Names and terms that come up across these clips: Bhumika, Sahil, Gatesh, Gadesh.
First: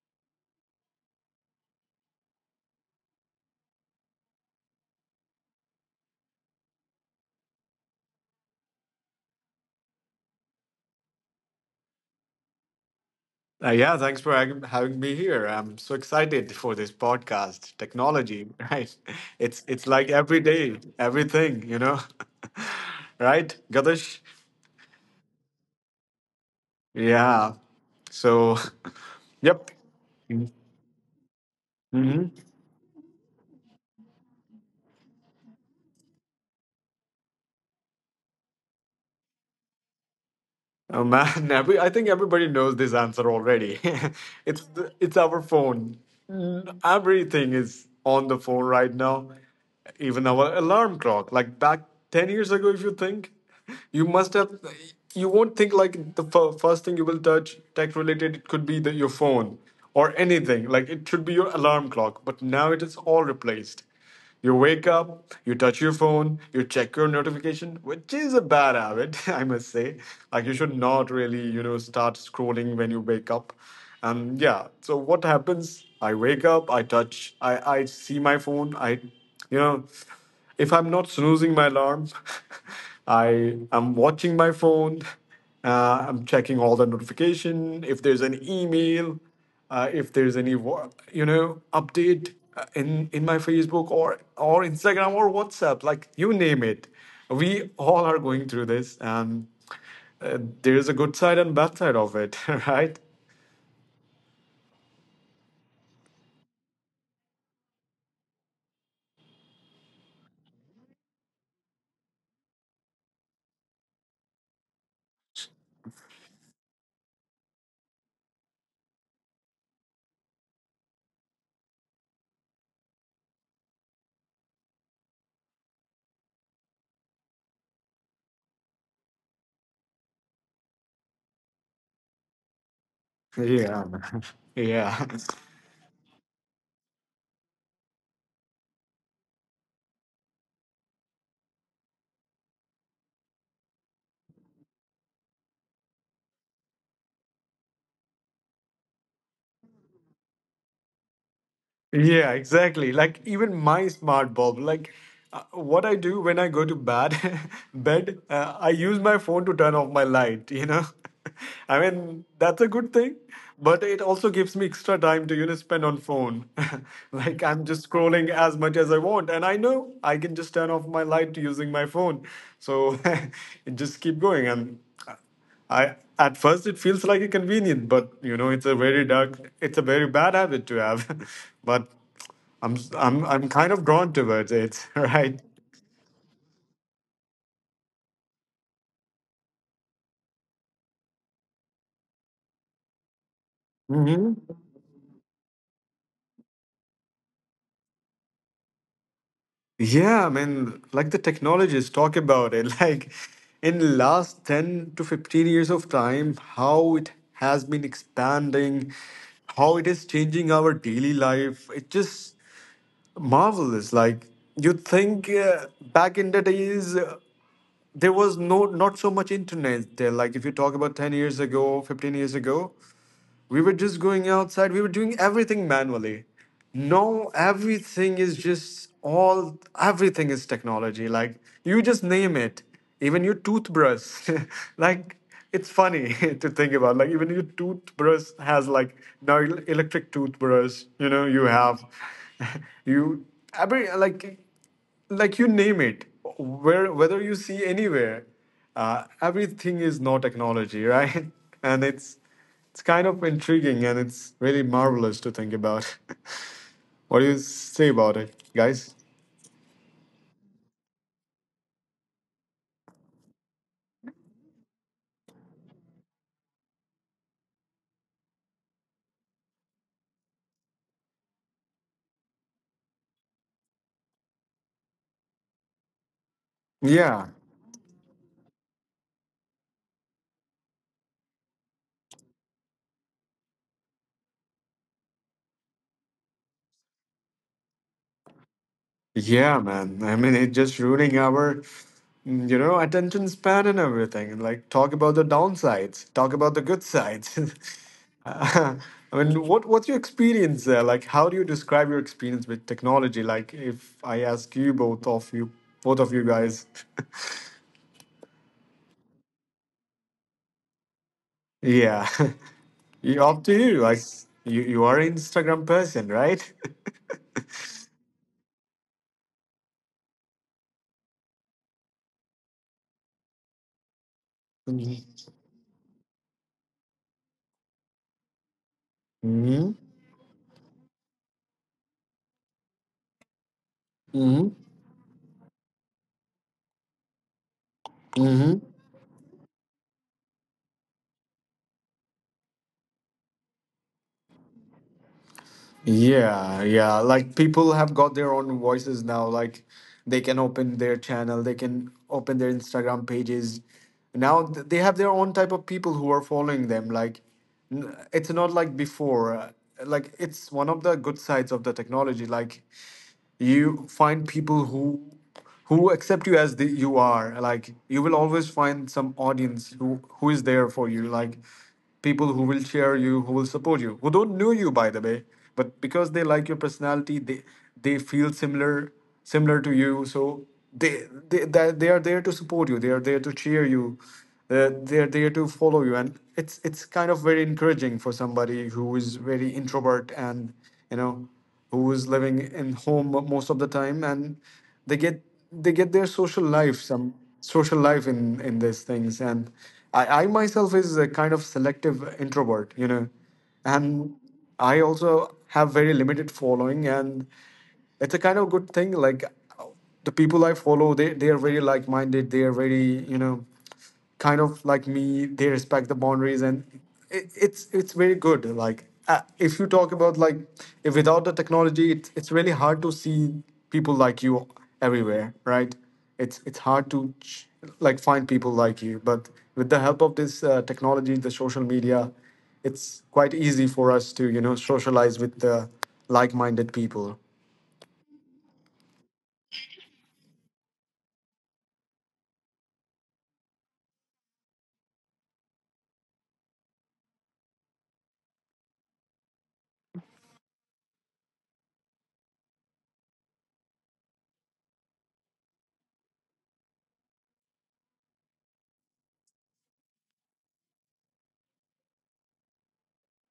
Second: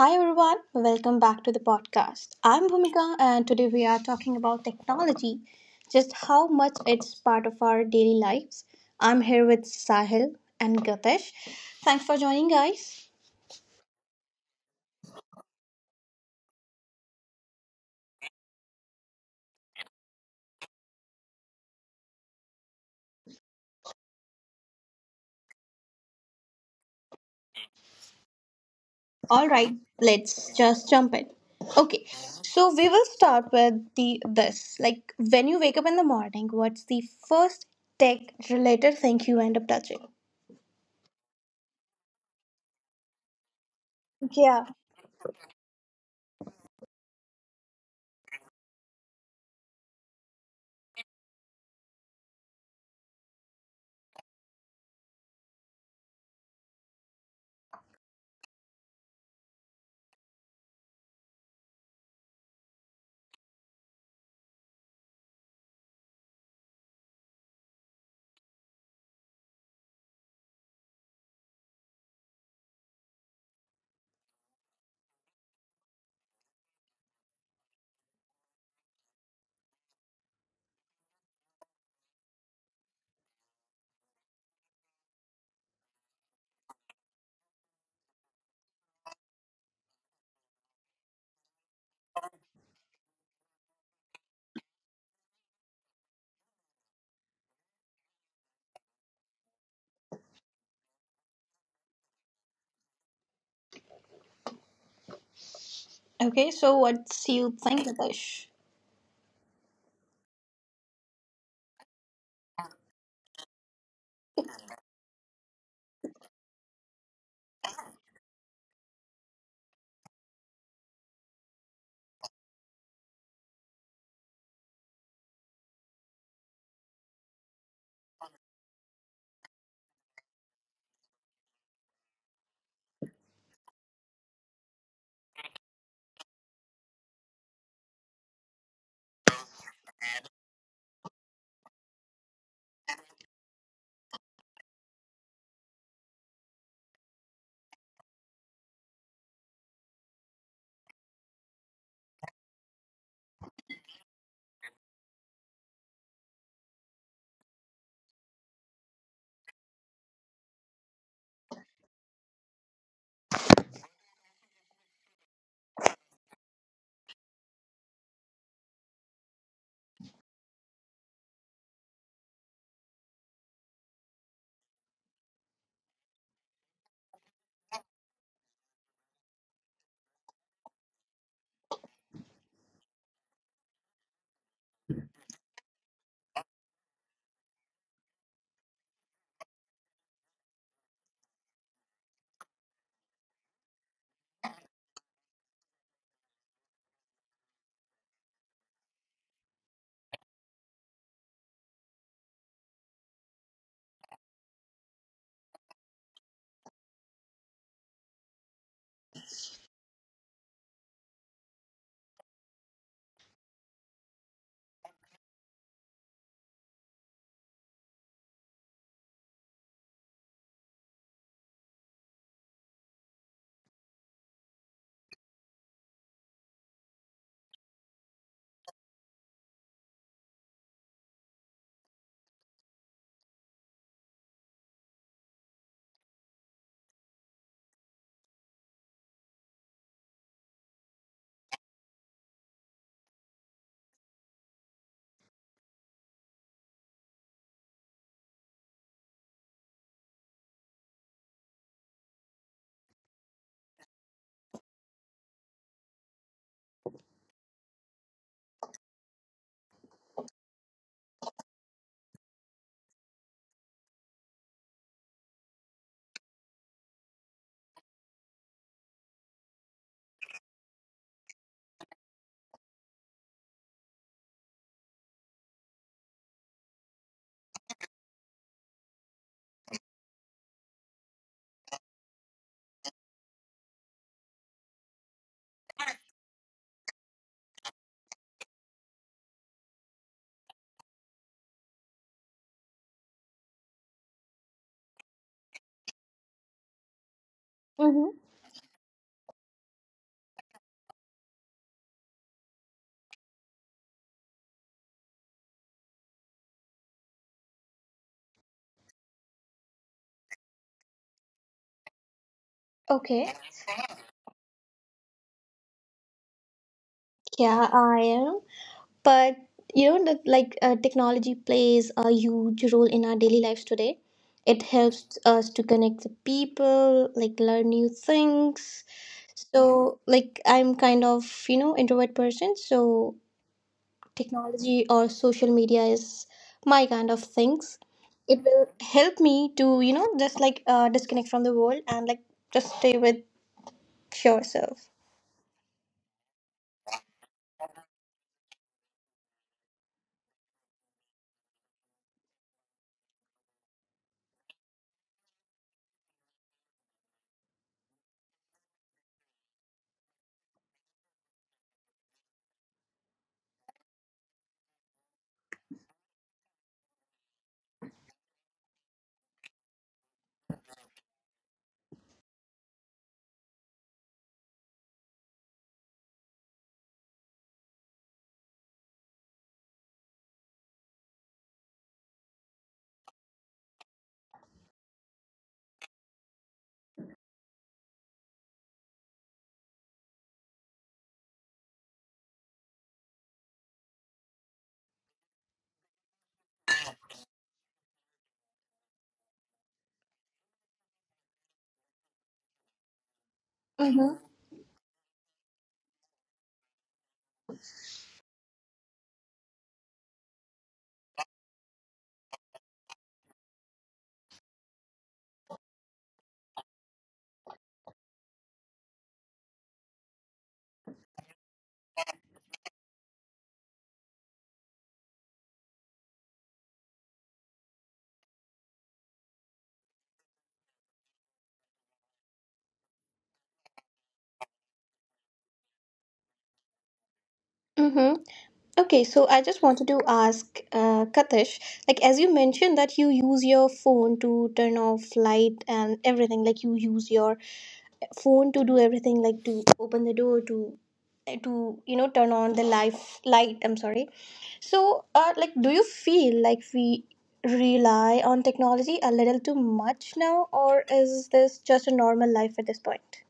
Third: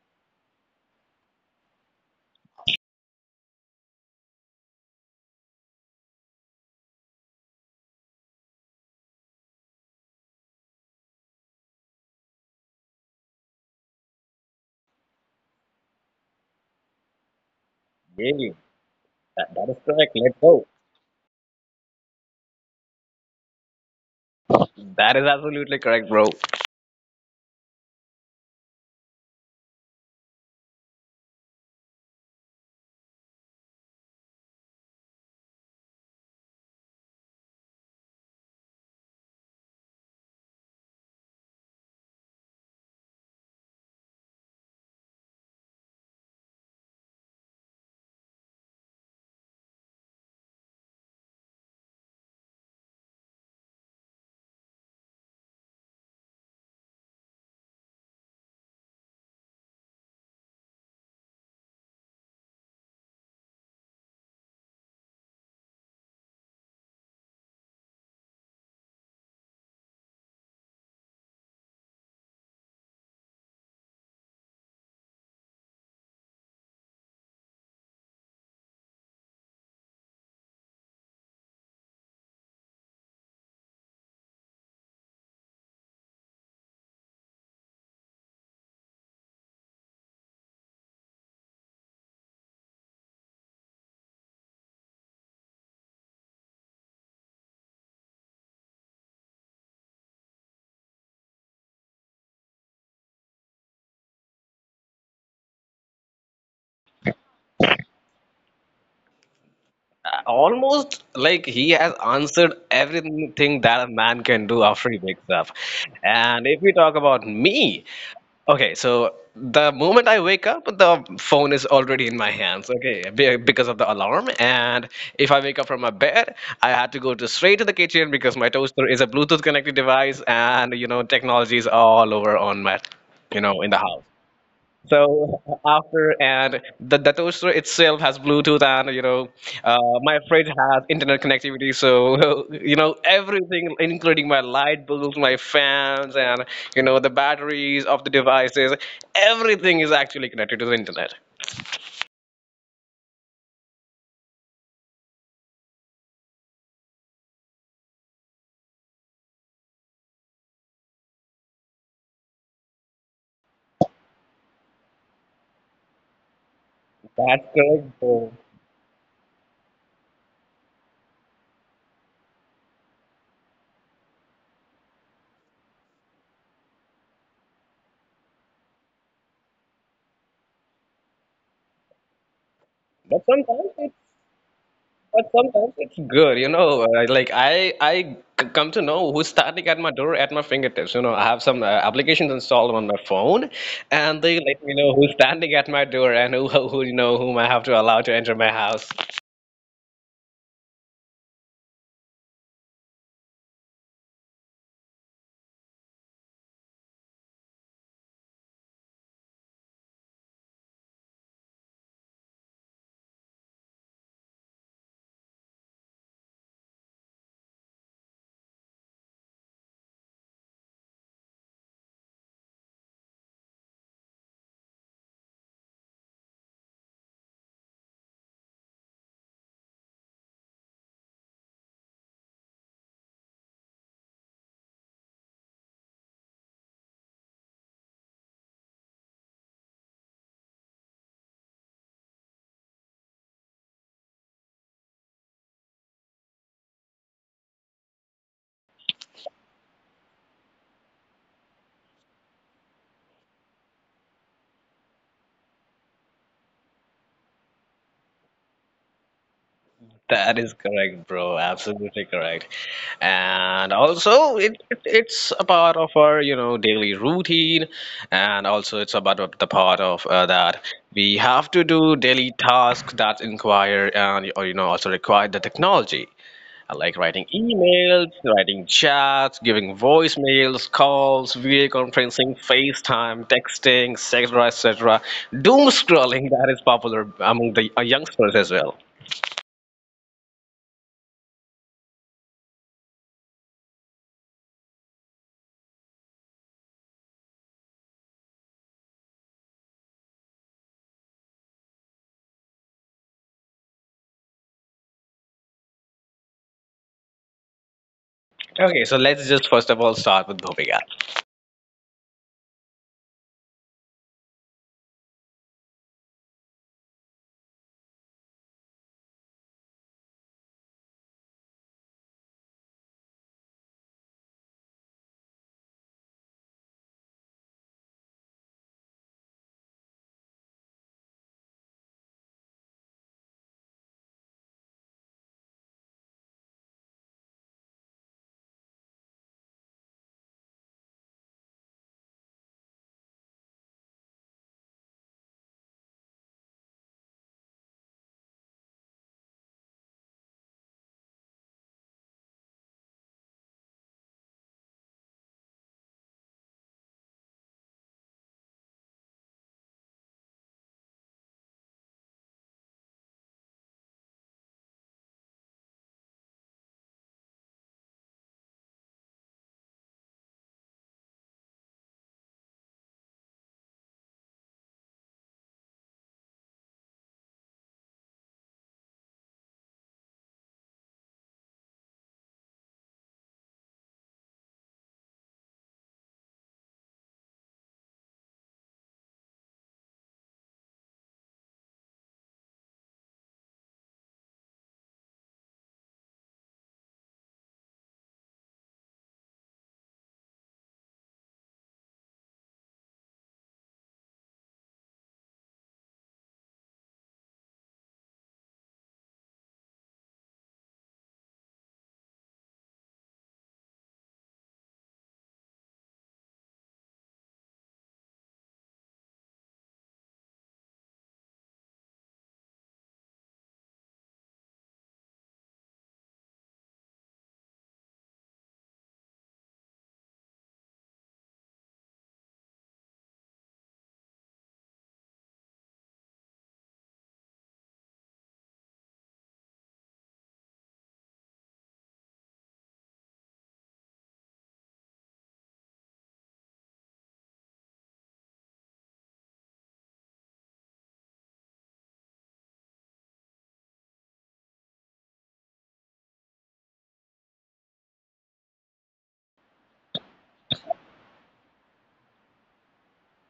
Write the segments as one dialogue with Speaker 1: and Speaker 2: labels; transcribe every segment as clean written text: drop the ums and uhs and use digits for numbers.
Speaker 1: hi everyone, welcome back to the podcast. I'm Bhumika, and today we are talking about technology, just how much it's part of our daily lives. I'm here with Sahil and Gatesh. Thanks for joining, guys.
Speaker 2: Yeah, thanks for having me here. I'm so excited for this podcast. Technology,
Speaker 3: Really?
Speaker 2: right?
Speaker 3: That,
Speaker 2: It's
Speaker 3: that is
Speaker 2: it's like
Speaker 3: correct. Let's
Speaker 2: every
Speaker 3: go.
Speaker 2: day, everything, you know. Right, Gadesh?
Speaker 3: That is absolutely correct, bro.
Speaker 2: Yeah. So,
Speaker 1: All
Speaker 2: yep.
Speaker 1: right, let's just jump in. Okay,
Speaker 2: hmm
Speaker 1: so we will start with the this. Like, when you wake up in the morning, what's the first tech-related thing you end up touching?
Speaker 2: Oh man, I think everybody knows this answer already.
Speaker 1: Yeah.
Speaker 2: It's our phone. Mm, everything is on the phone right now. Even our alarm clock, like back 10 years ago, if you think, you must have, you won't think like first thing you will touch tech related, it could be your phone or anything, like it should be your alarm clock, but now it is all replaced. You wake up, you touch your phone, you check your notification, which is a bad habit, I must say. Like, you should not really, you know, start scrolling when you wake up. And yeah, so what happens, I wake up, I touch, I see my phone, I, you know, if I'm not snoozing my alarm, I am watching my phone. I'm checking all the notification if there's an email, if there's any you know update, in my Facebook or Instagram or WhatsApp, like you name it, we all are going through this. And uh, there's a good side and bad side of it, right?
Speaker 1: Okay, so what's you think, Gatesh?
Speaker 3: Almost like he has answered everything that a man can do after he wakes up. And if we talk about me, okay, so the moment I wake up, the phone is already in my hands, okay, because of the alarm. And if I wake up from my bed, I had to go to straight to the kitchen because my toaster is a Bluetooth connected device, and technology is all over on my, in
Speaker 2: Yeah,
Speaker 3: the house.
Speaker 2: man. Yeah,
Speaker 3: So after and the toaster itself has Bluetooth, and uh, my fridge has internet connectivity, so everything including my light bulbs, my fans, and the batteries of the devices, everything is actually connected to the internet.
Speaker 2: yeah, exactly. Like even my smart bulb, like, what I do when I go to bed, I use my phone to turn off my light. You know, I mean that's a good thing, but it also gives me extra time to, you know, spend on phone. Like,
Speaker 3: That's
Speaker 2: I'm just
Speaker 3: correct,
Speaker 2: scrolling
Speaker 3: bro.
Speaker 2: as much as I want, and I know I can just turn off my light using my phone. So, it just keep going. And uh, I, at first it feels like a convenience, but you know it's a very dark, it's a very bad habit to have. But I'm I'm
Speaker 3: But
Speaker 2: I'm kind of
Speaker 3: sometimes
Speaker 2: drawn towards it,
Speaker 3: But
Speaker 2: right?
Speaker 3: sometimes it's good, you know. Like I come to know who's standing at my door at my fingertips. You know, I have some applications installed on my phone, and they
Speaker 2: hmm
Speaker 3: let me know who's standing at my door and who, whom I have to allow to enter my house.
Speaker 2: Yeah, I mean, like the technologists talk about it, like in the last 10 to 15 years of time, how it has been expanding, how it is changing our daily life. It's just marvelous. Like, you'd think, back in the days, there was no, not so much internet there, like if you talk about 10 years ago, 15 years ago, we were just going outside, we were doing everything manually. Now everything is just all, everything is technology, like you just name it. Even your toothbrush, like, it's funny to think about, like even your toothbrush has, like, now, electric toothbrush, you know, you have, you, every, like you name it, where, whether you see anywhere, everything is now technology, right? And it's kind of intriguing and it's really marvelous to think about. What do you say about it, guys?
Speaker 3: That is correct, bro. Absolutely correct. And also, it's a part of our, you know, daily routine, and also it's about of the part of that we have to do daily tasks that inquire and or you know also require the technology, like
Speaker 2: Yeah.
Speaker 3: writing emails, writing chats, giving voicemails, calls, video conferencing, FaceTime, texting, etc., etc. Doom scrolling that is popular among the youngsters as well.
Speaker 2: Yeah, man. I mean, it's just ruining our, you know, attention span and everything. Like, talk about the downsides, talk about the good sides.
Speaker 1: Mm-hmm.
Speaker 2: Uh, I mean, what's your experience there? Like, how do you describe your experience with technology? Like, if I ask you both of you, both of you guys,
Speaker 3: Okay, so let's just first of all start with Bhumika.
Speaker 2: yeah, you
Speaker 1: Okay,
Speaker 2: up to you. Like, you are an Instagram person, right?
Speaker 1: yeah, I am. But you know, that like technology plays a huge role in our daily lives today. It helps us to connect with people, like learn new things.
Speaker 2: Mm-hmm.
Speaker 1: So, like I'm kind of introvert person, so
Speaker 2: Mm-hmm.
Speaker 1: technology or social media is my kind of things. It
Speaker 2: Mm-hmm.
Speaker 1: will help me to just disconnect from the world and like just stay with yourself.
Speaker 2: Yeah, yeah. Like, people have got their own voices now. Like, they can open their channel, they can open their Instagram pages. Now they have their own type of people who are following them. Like, it's not like before. Like, it's one of the good sides of the technology. Like, you find people who accept you as the you are, like you will always find some audience who is there for you, like people who will cheer you, who will support you, who don't know you, by the way, but because they like your personality, they feel similar, similar to you, so they that they are there to support you, they are there to cheer you, they're there to follow you, and it's kind of very encouraging for somebody who is very introvert and, you know, who's living in home most of the time, and they get they get their social life, some social life in these things. And I myself is a kind of selective introvert, you know, and
Speaker 1: Mm-hmm.
Speaker 2: I also have very limited following, and it's a kind of good thing. Like, the people I follow, they are very like minded, they are very, you know, kind of like me, they respect the boundaries, and it's very good. Like, if you talk about, like, if without the technology, it's really hard to see people like you everywhere, right? It's hard to like find people like you, but with the help of this technology, the social media, it's quite easy for us to, you know, socialize with the like-minded people.
Speaker 1: Mm-hmm. Okay, so I just wanted to ask Katish, like as you mentioned that you use your phone to turn off light and everything, like you use your phone to do everything, like to open the door, to to turn on the life light. I'm sorry. So, like, do you feel like we rely on technology a little too much now, or is this just a normal life at this point?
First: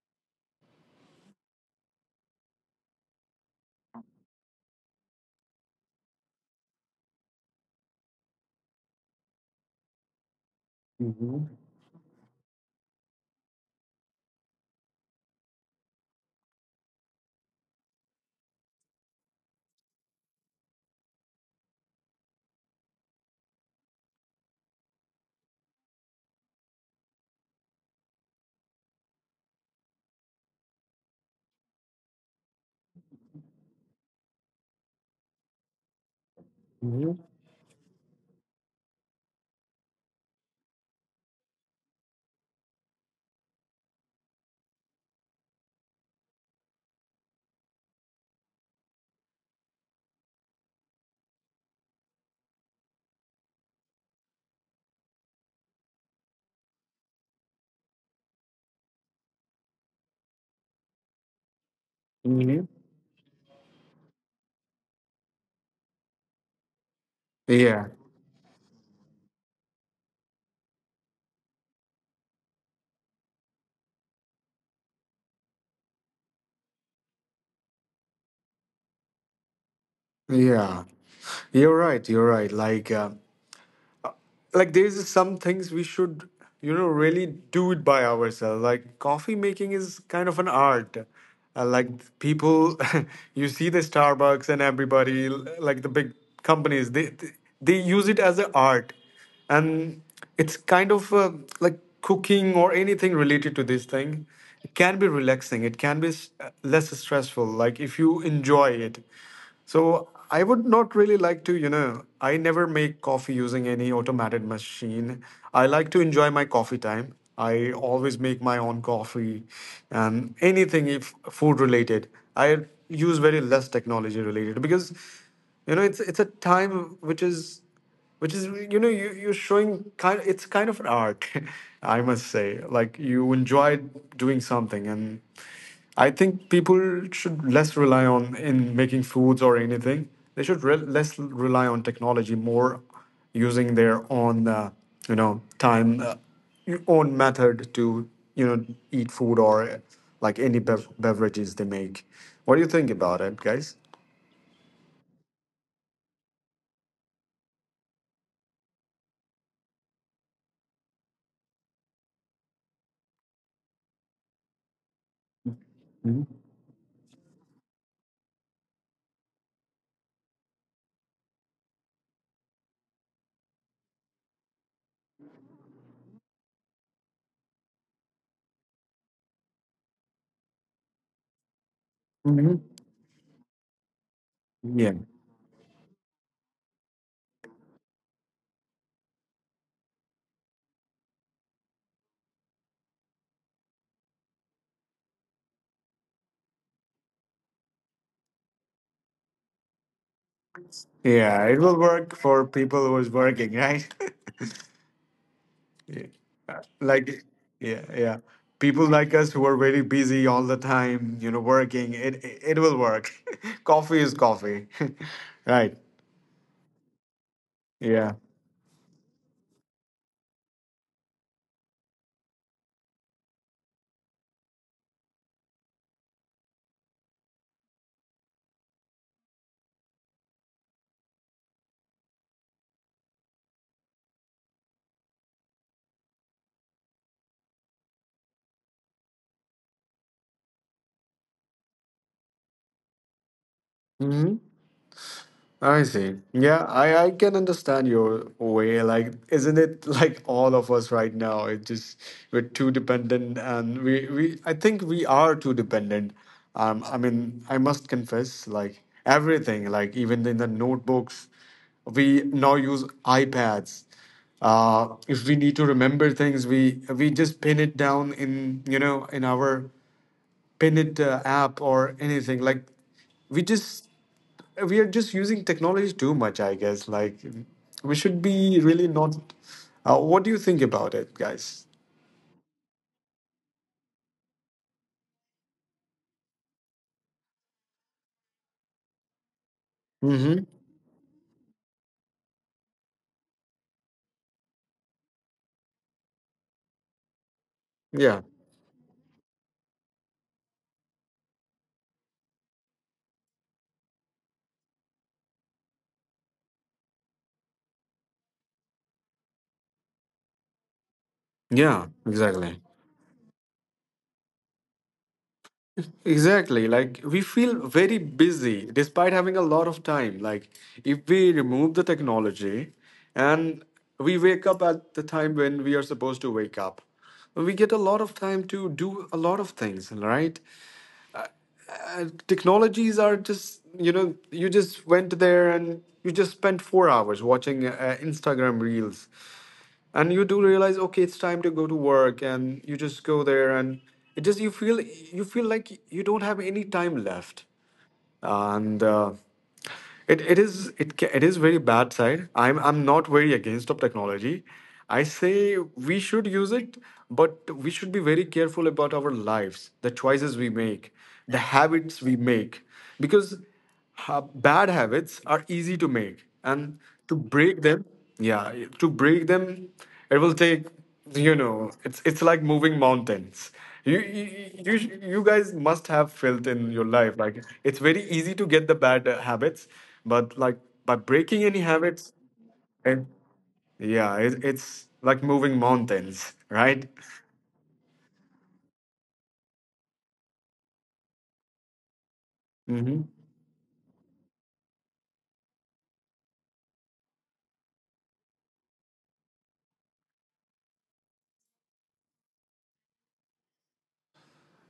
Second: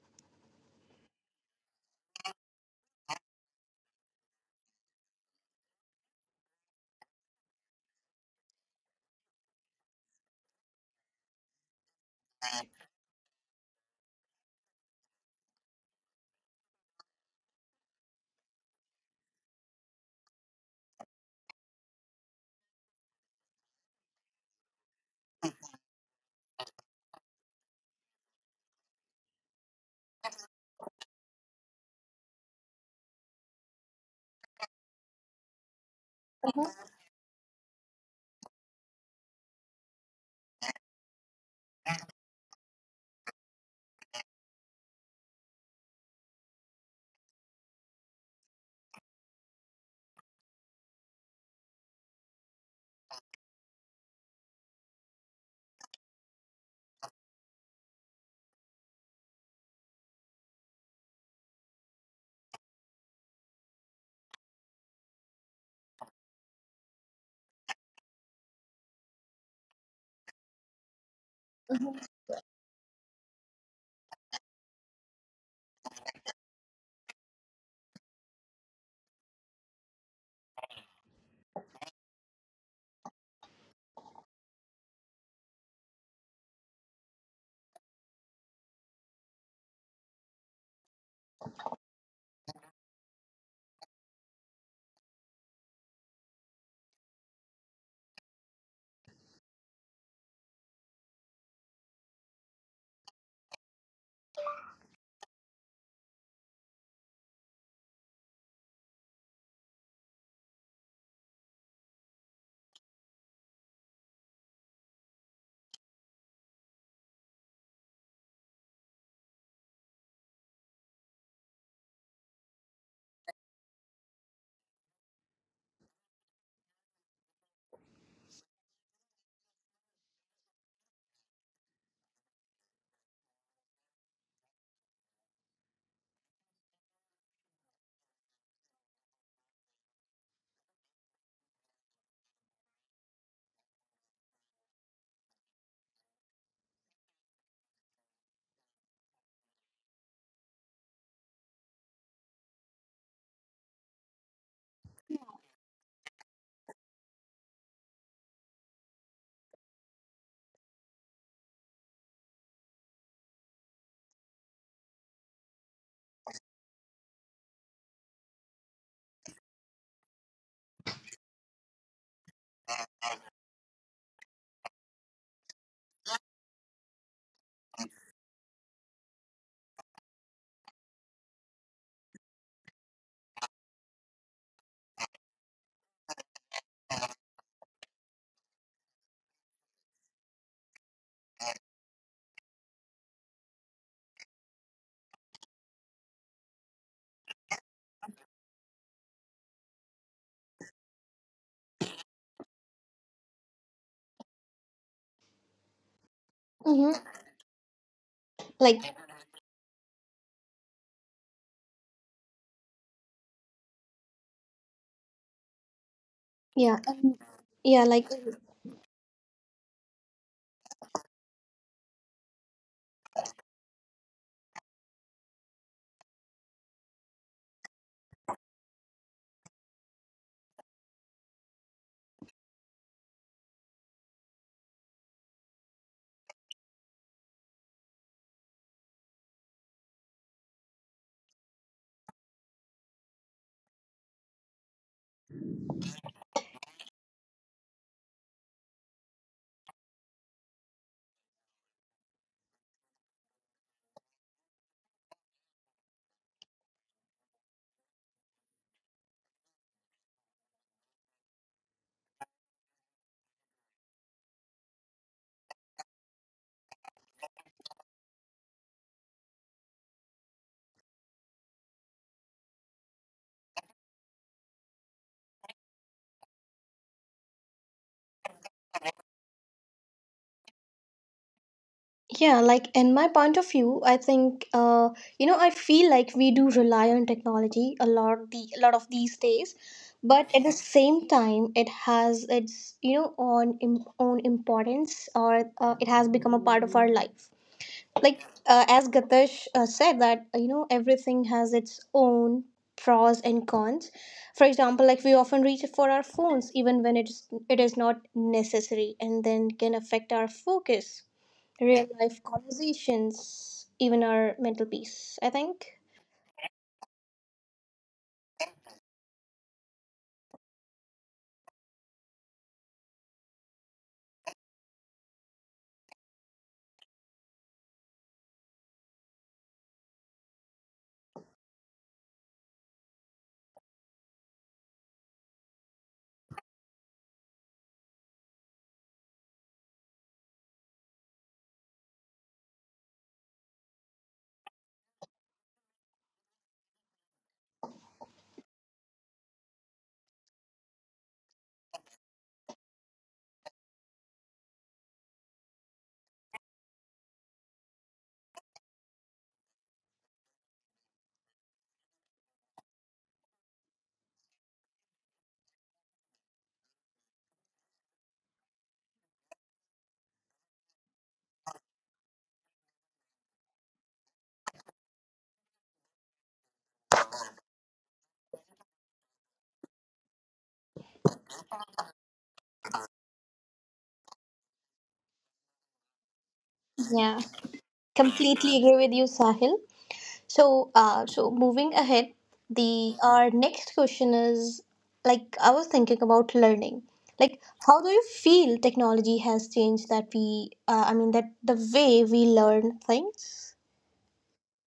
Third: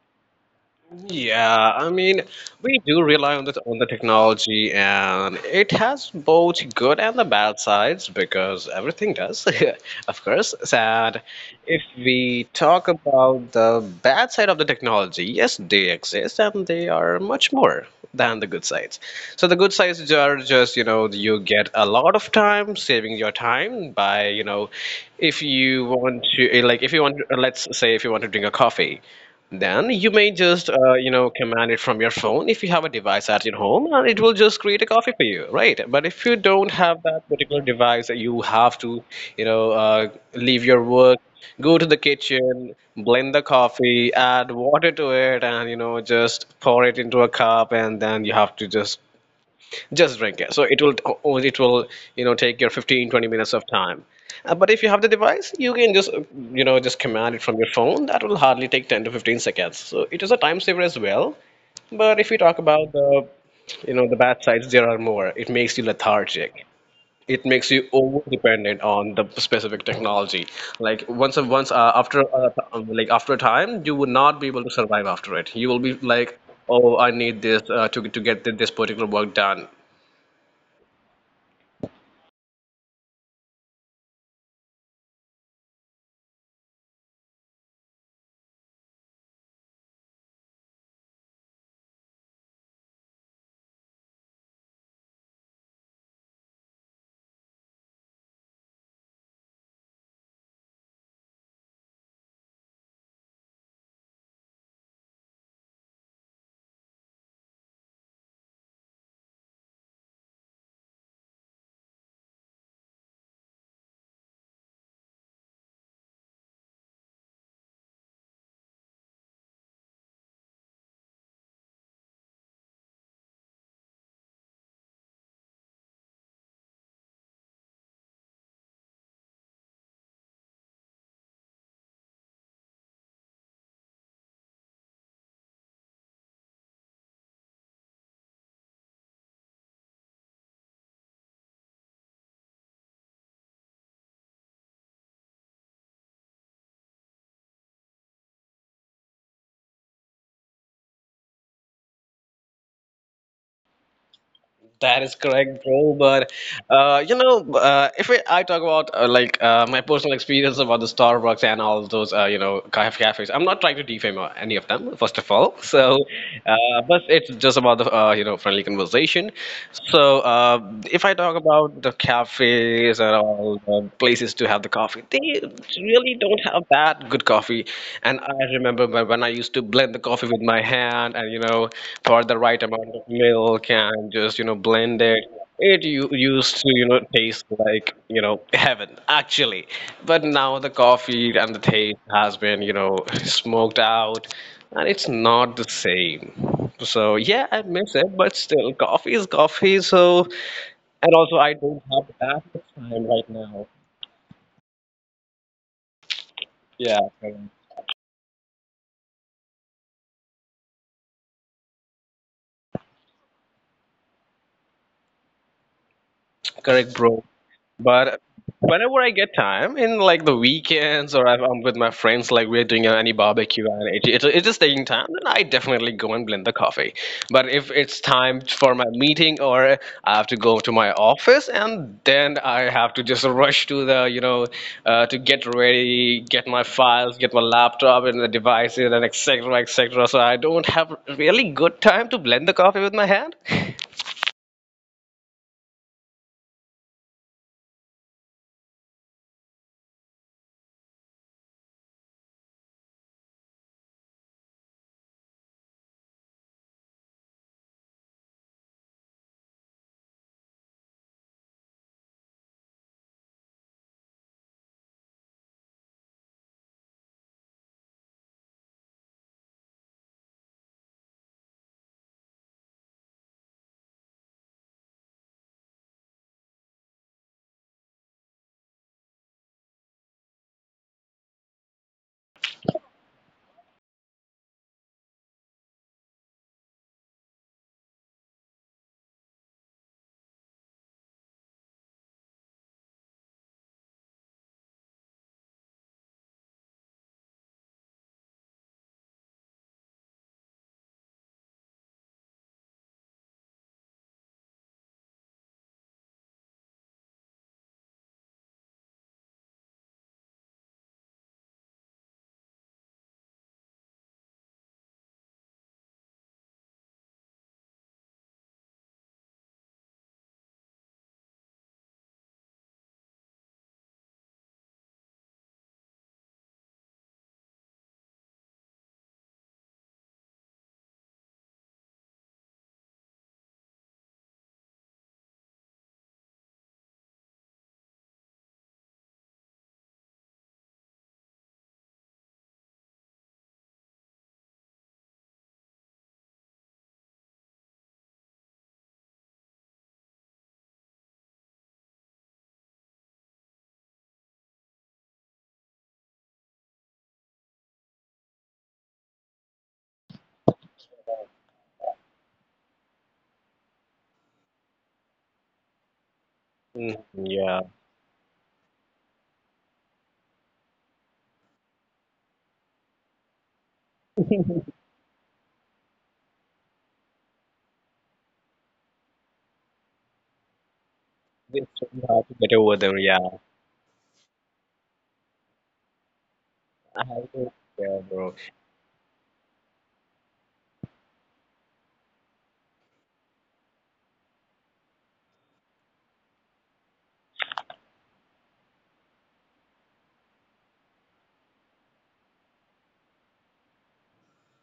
Speaker 3: Yeah, I mean, we do rely on the technology, and it has both good and the bad sides because everything does, of course. And
Speaker 2: Mhm,
Speaker 3: if we talk about the bad side of the technology, yes, they exist and they are much more than the good sides. So the good sides are just, you know, you get a lot of time saving your time by, you know, if you want to, like, if you want, let's say, if you want to drink a coffee. Then you may just, you know, command it from your phone if you have a device at your home, and it will just create a coffee for you, right? But if you don't have
Speaker 2: mhm,
Speaker 3: that particular device, you have to, you know, leave your work, go to the kitchen, blend the coffee, add water to it, and you know, just pour it into a cup, and then you have to just drink it. So it will take your 15 20 minutes of time. But if you have the device, you can just you know just command it from your phone. That will hardly take 10 to 15 seconds. So it is a time saver as well. But if we talk
Speaker 2: mhm.
Speaker 3: about the you know the bad sides, there are more. It makes you lethargic. It makes
Speaker 2: Yeah,
Speaker 3: you over dependent on the specific technology. Like once, after like after a time, you would not be able to survive after it. You will be like, oh, I need this to get this particular work done.
Speaker 2: yeah, you're right. You're right. Like there's some things we should, you know, really do it by ourselves, like coffee making is kind of an art. Like, people, you see the Starbucks and everybody, like the big companies, they use it as an art. And it's kind of, like cooking or anything related to this thing, it can be relaxing, it can be less stressful, like if you enjoy it. So, I would not really like to, you know, I never make coffee using any automated machine. I like to enjoy my coffee time. I always make my own coffee and anything if food related. I use very less technology related, because, you know, it's a time which is, which is, you know, you're showing kind, it's kind of an art. I must say, like, you enjoy doing something. And I think people should less rely on in making foods or anything. They should less rely on technology, more using their own, you know, time, your own method to, you know, eat food or like any beverages they make. What do you think about it, guys?
Speaker 3: That is correct, bro. But if I talk about like my personal experience about the Starbucks and all those, you know, cafes, I'm not trying to defame any of them, first of all. So, but it's just about the you know friendly conversation. So, if I talk about the cafes and all the places to have the coffee, they really don't have that good coffee. And I remember when I used to blend the coffee with my hand and you know pour the right
Speaker 2: Mm-hmm.
Speaker 3: amount of milk and just you know
Speaker 2: Yeah,
Speaker 3: blend it. It used to, you know, taste like, you know, heaven, actually. But now the coffee and the taste has been, you know, smoked out, and it's not the same. So yeah, I miss it, but still, coffee is coffee. So, and also
Speaker 2: yeah,
Speaker 3: I
Speaker 2: it will
Speaker 3: don't.
Speaker 2: work for people who is working, right? Yeah.
Speaker 1: Mm-hmm.
Speaker 2: Like, yeah, yeah, people
Speaker 1: Like,
Speaker 2: like us who are very busy all the time, you know, working, it will work. Coffee is coffee. Right.
Speaker 1: yeah,
Speaker 3: Correct, bro.
Speaker 1: yeah, like
Speaker 2: Yeah.
Speaker 3: But whenever I get time, in like the weekends or if I'm with my friends, like we're doing any barbecue and it is taking time, then I definitely go and blend the coffee. But if it's time for my meeting or I have to go to my office and then I have to just rush to the, you know, to get ready, get my files, get my laptop and the devices and etc. etc. So I don't have really good time to blend the coffee with my hand.
Speaker 2: Mm-hmm. I see. Yeah, I can understand your way. Like, isn't it, like all of us right now? It just, we're too dependent, and we I think we are too dependent. I mean, I must confess, like everything, like even in the notebooks, we now use iPads. If we need to remember things, we just pin it down in, you know, in our pin it app or anything, like we just, we are just using technology too much, I guess. Like, we should be really not. What do you think about it, guys?
Speaker 1: yeah, like in my point of view, I think you know I feel like we do rely on technology a lot of these days, but
Speaker 2: Mm-hmm.
Speaker 1: at the same time, it has its own importance or it has become a part of our life
Speaker 2: Yeah.
Speaker 1: like as Gatash said that you know everything has its own pros and cons. For example, like we often reach for our phones even when it is not necessary and then can affect our focus,
Speaker 2: Yeah.
Speaker 1: real life
Speaker 2: Exactly.
Speaker 1: conversations, even our mental peace, I think.
Speaker 2: Exactly. Like, we feel very busy despite having a lot of time. Like, if we remove the technology, and we wake up at the time when we are supposed to wake up, we get a lot of time to do a lot of things, right? Technologies are just, you know, you just went there and you just spent 4 hours watching Instagram reels, and you do realize, okay, it's time to go to work, and you just go there, and it just, you feel, you feel like you don't have any time left. And it, it is, it is very bad side. I'm not very against of technology. I say we should use it, but we should be very careful about our lives, the choices we make, the habits we make, because bad habits are easy to make and
Speaker 3: Mm,
Speaker 2: to break them. Yeah, to break them, it will take it's like moving mountains. you you you You guys must have felt in your life like it's very easy to get the bad habits. But like, by breaking any
Speaker 3: It's really
Speaker 2: habits.
Speaker 3: hard to get over them,
Speaker 2: And
Speaker 3: yeah.
Speaker 2: yeah, it's like moving mountains, right?
Speaker 1: Yeah,
Speaker 3: Yeah, bro.
Speaker 1: completely agree with you, Sahil. So, so moving ahead, the
Speaker 2: Hmm.
Speaker 1: our next question is like I was thinking about learning. Like, how do you feel technology has changed I mean, that the way we learn things?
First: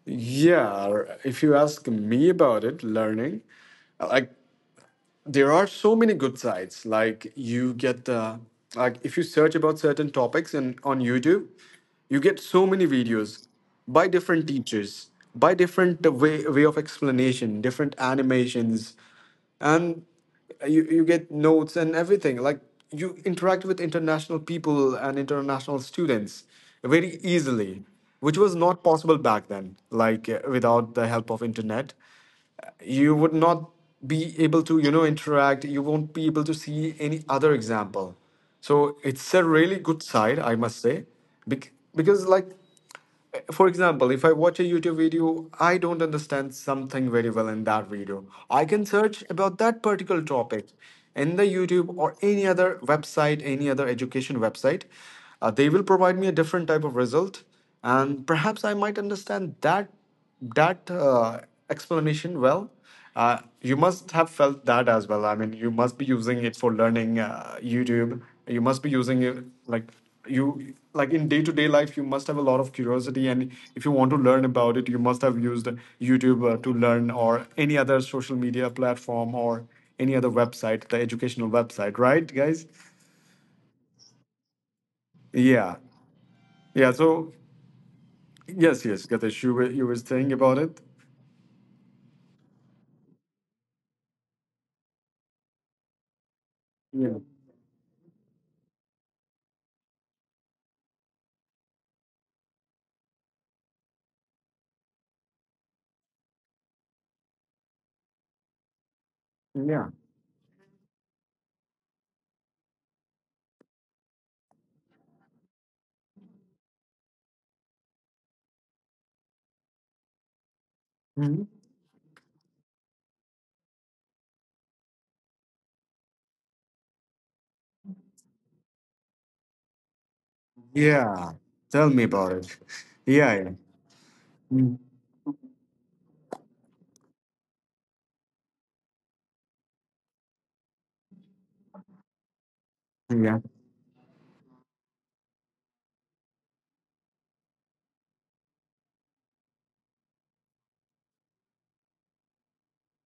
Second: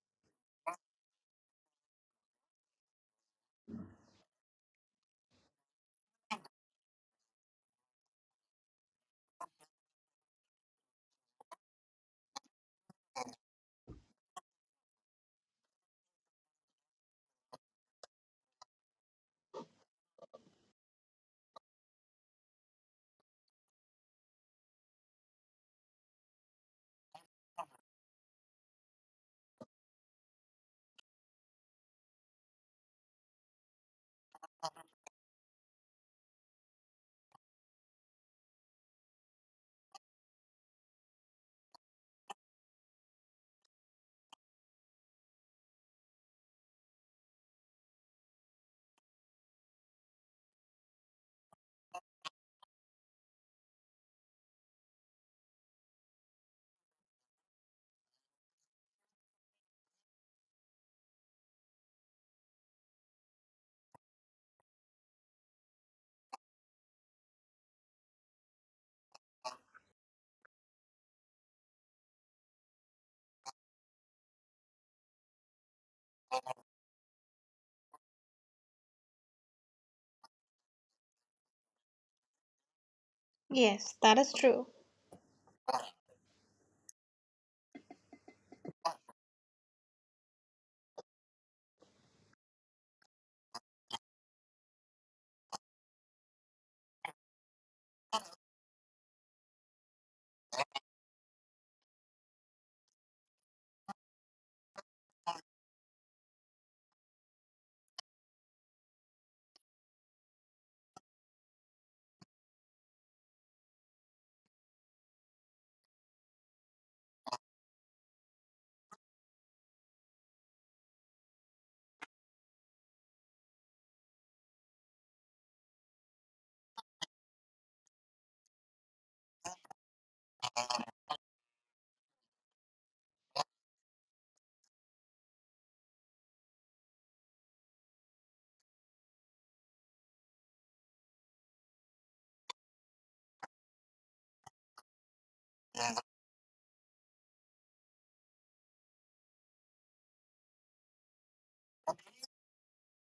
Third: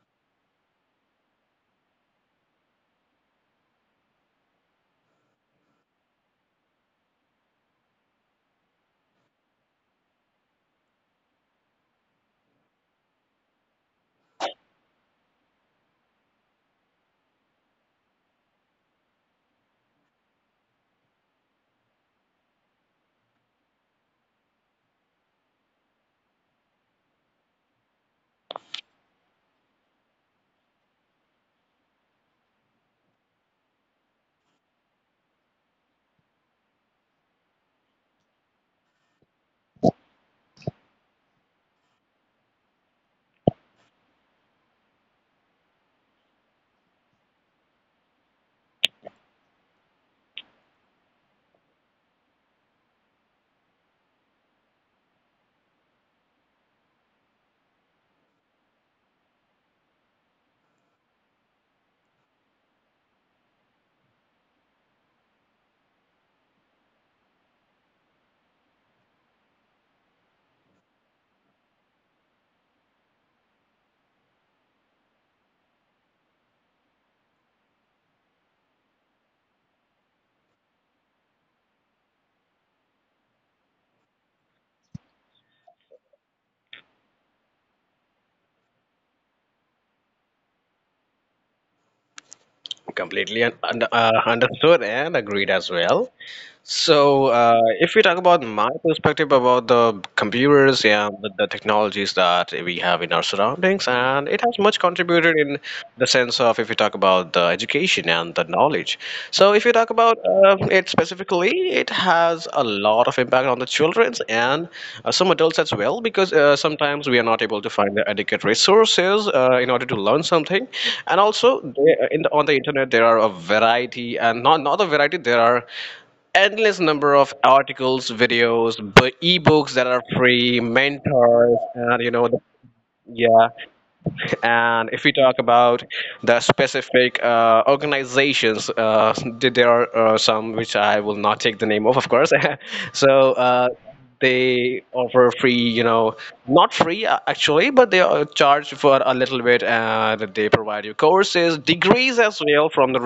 Speaker 2: Yeah, if you ask me about it, learning, like, there are so many good sites, like you get the, like, if you search about certain topics and on YouTube, you get so many videos by different teachers, by different way of explanation, different animations, and you get notes and everything, like you interact with international people and international students very easily, which was not possible back then, like, without the help of internet, you would not be able to interact. You won't be able to see any other example. So it's a really good side, I must say. Because like, for example, if I watch a YouTube video, I don't understand something very well in that video, I can search about that particular topic in the YouTube or any other website, any other education website. They will provide me a different type of result, and perhaps I might understand that that uh, explanation well. You must have felt that as well. I mean, you must be using it for learning, YouTube. You must be using it, like, you like in day to day life. You must have a lot of curiosity, and if you want to learn about it, you must have used YouTube to learn, or any other social media platform or any other website, the educational website, right, guys?
Speaker 1: Yes, that is true.
Speaker 2: Yeah, yeah. So yes, yes, Gatesh, you were saying about it.
Speaker 3: Completely understood and agreed as well.
Speaker 2: Yeah,
Speaker 3: So, if we talk about my perspective about the computers and the technologies that we have in our surroundings, and it has much contributed in the sense of if we talk about the education and the knowledge. So, if you
Speaker 2: yeah.
Speaker 3: talk about it specifically, it has a lot of impact on the childrens and some adults as well, because sometimes we are not able to find the adequate resources in order to learn something, and also there, in the, on the internet there are a variety, and not a variety, there are endless number of articles, videos, ebooks that are free,
Speaker 2: Yeah,
Speaker 3: mentors,
Speaker 2: tell
Speaker 3: and
Speaker 2: me
Speaker 3: you know,
Speaker 2: about
Speaker 3: the,
Speaker 2: it. Yeah, yeah.
Speaker 3: yeah.
Speaker 2: Mm,
Speaker 3: And if we talk about the specific organizations, there are some which I will not take the name of course. So.
Speaker 2: yeah,
Speaker 3: They offer free you know not free actually, but they charge for a little bit, and they provide you courses degrees as well from the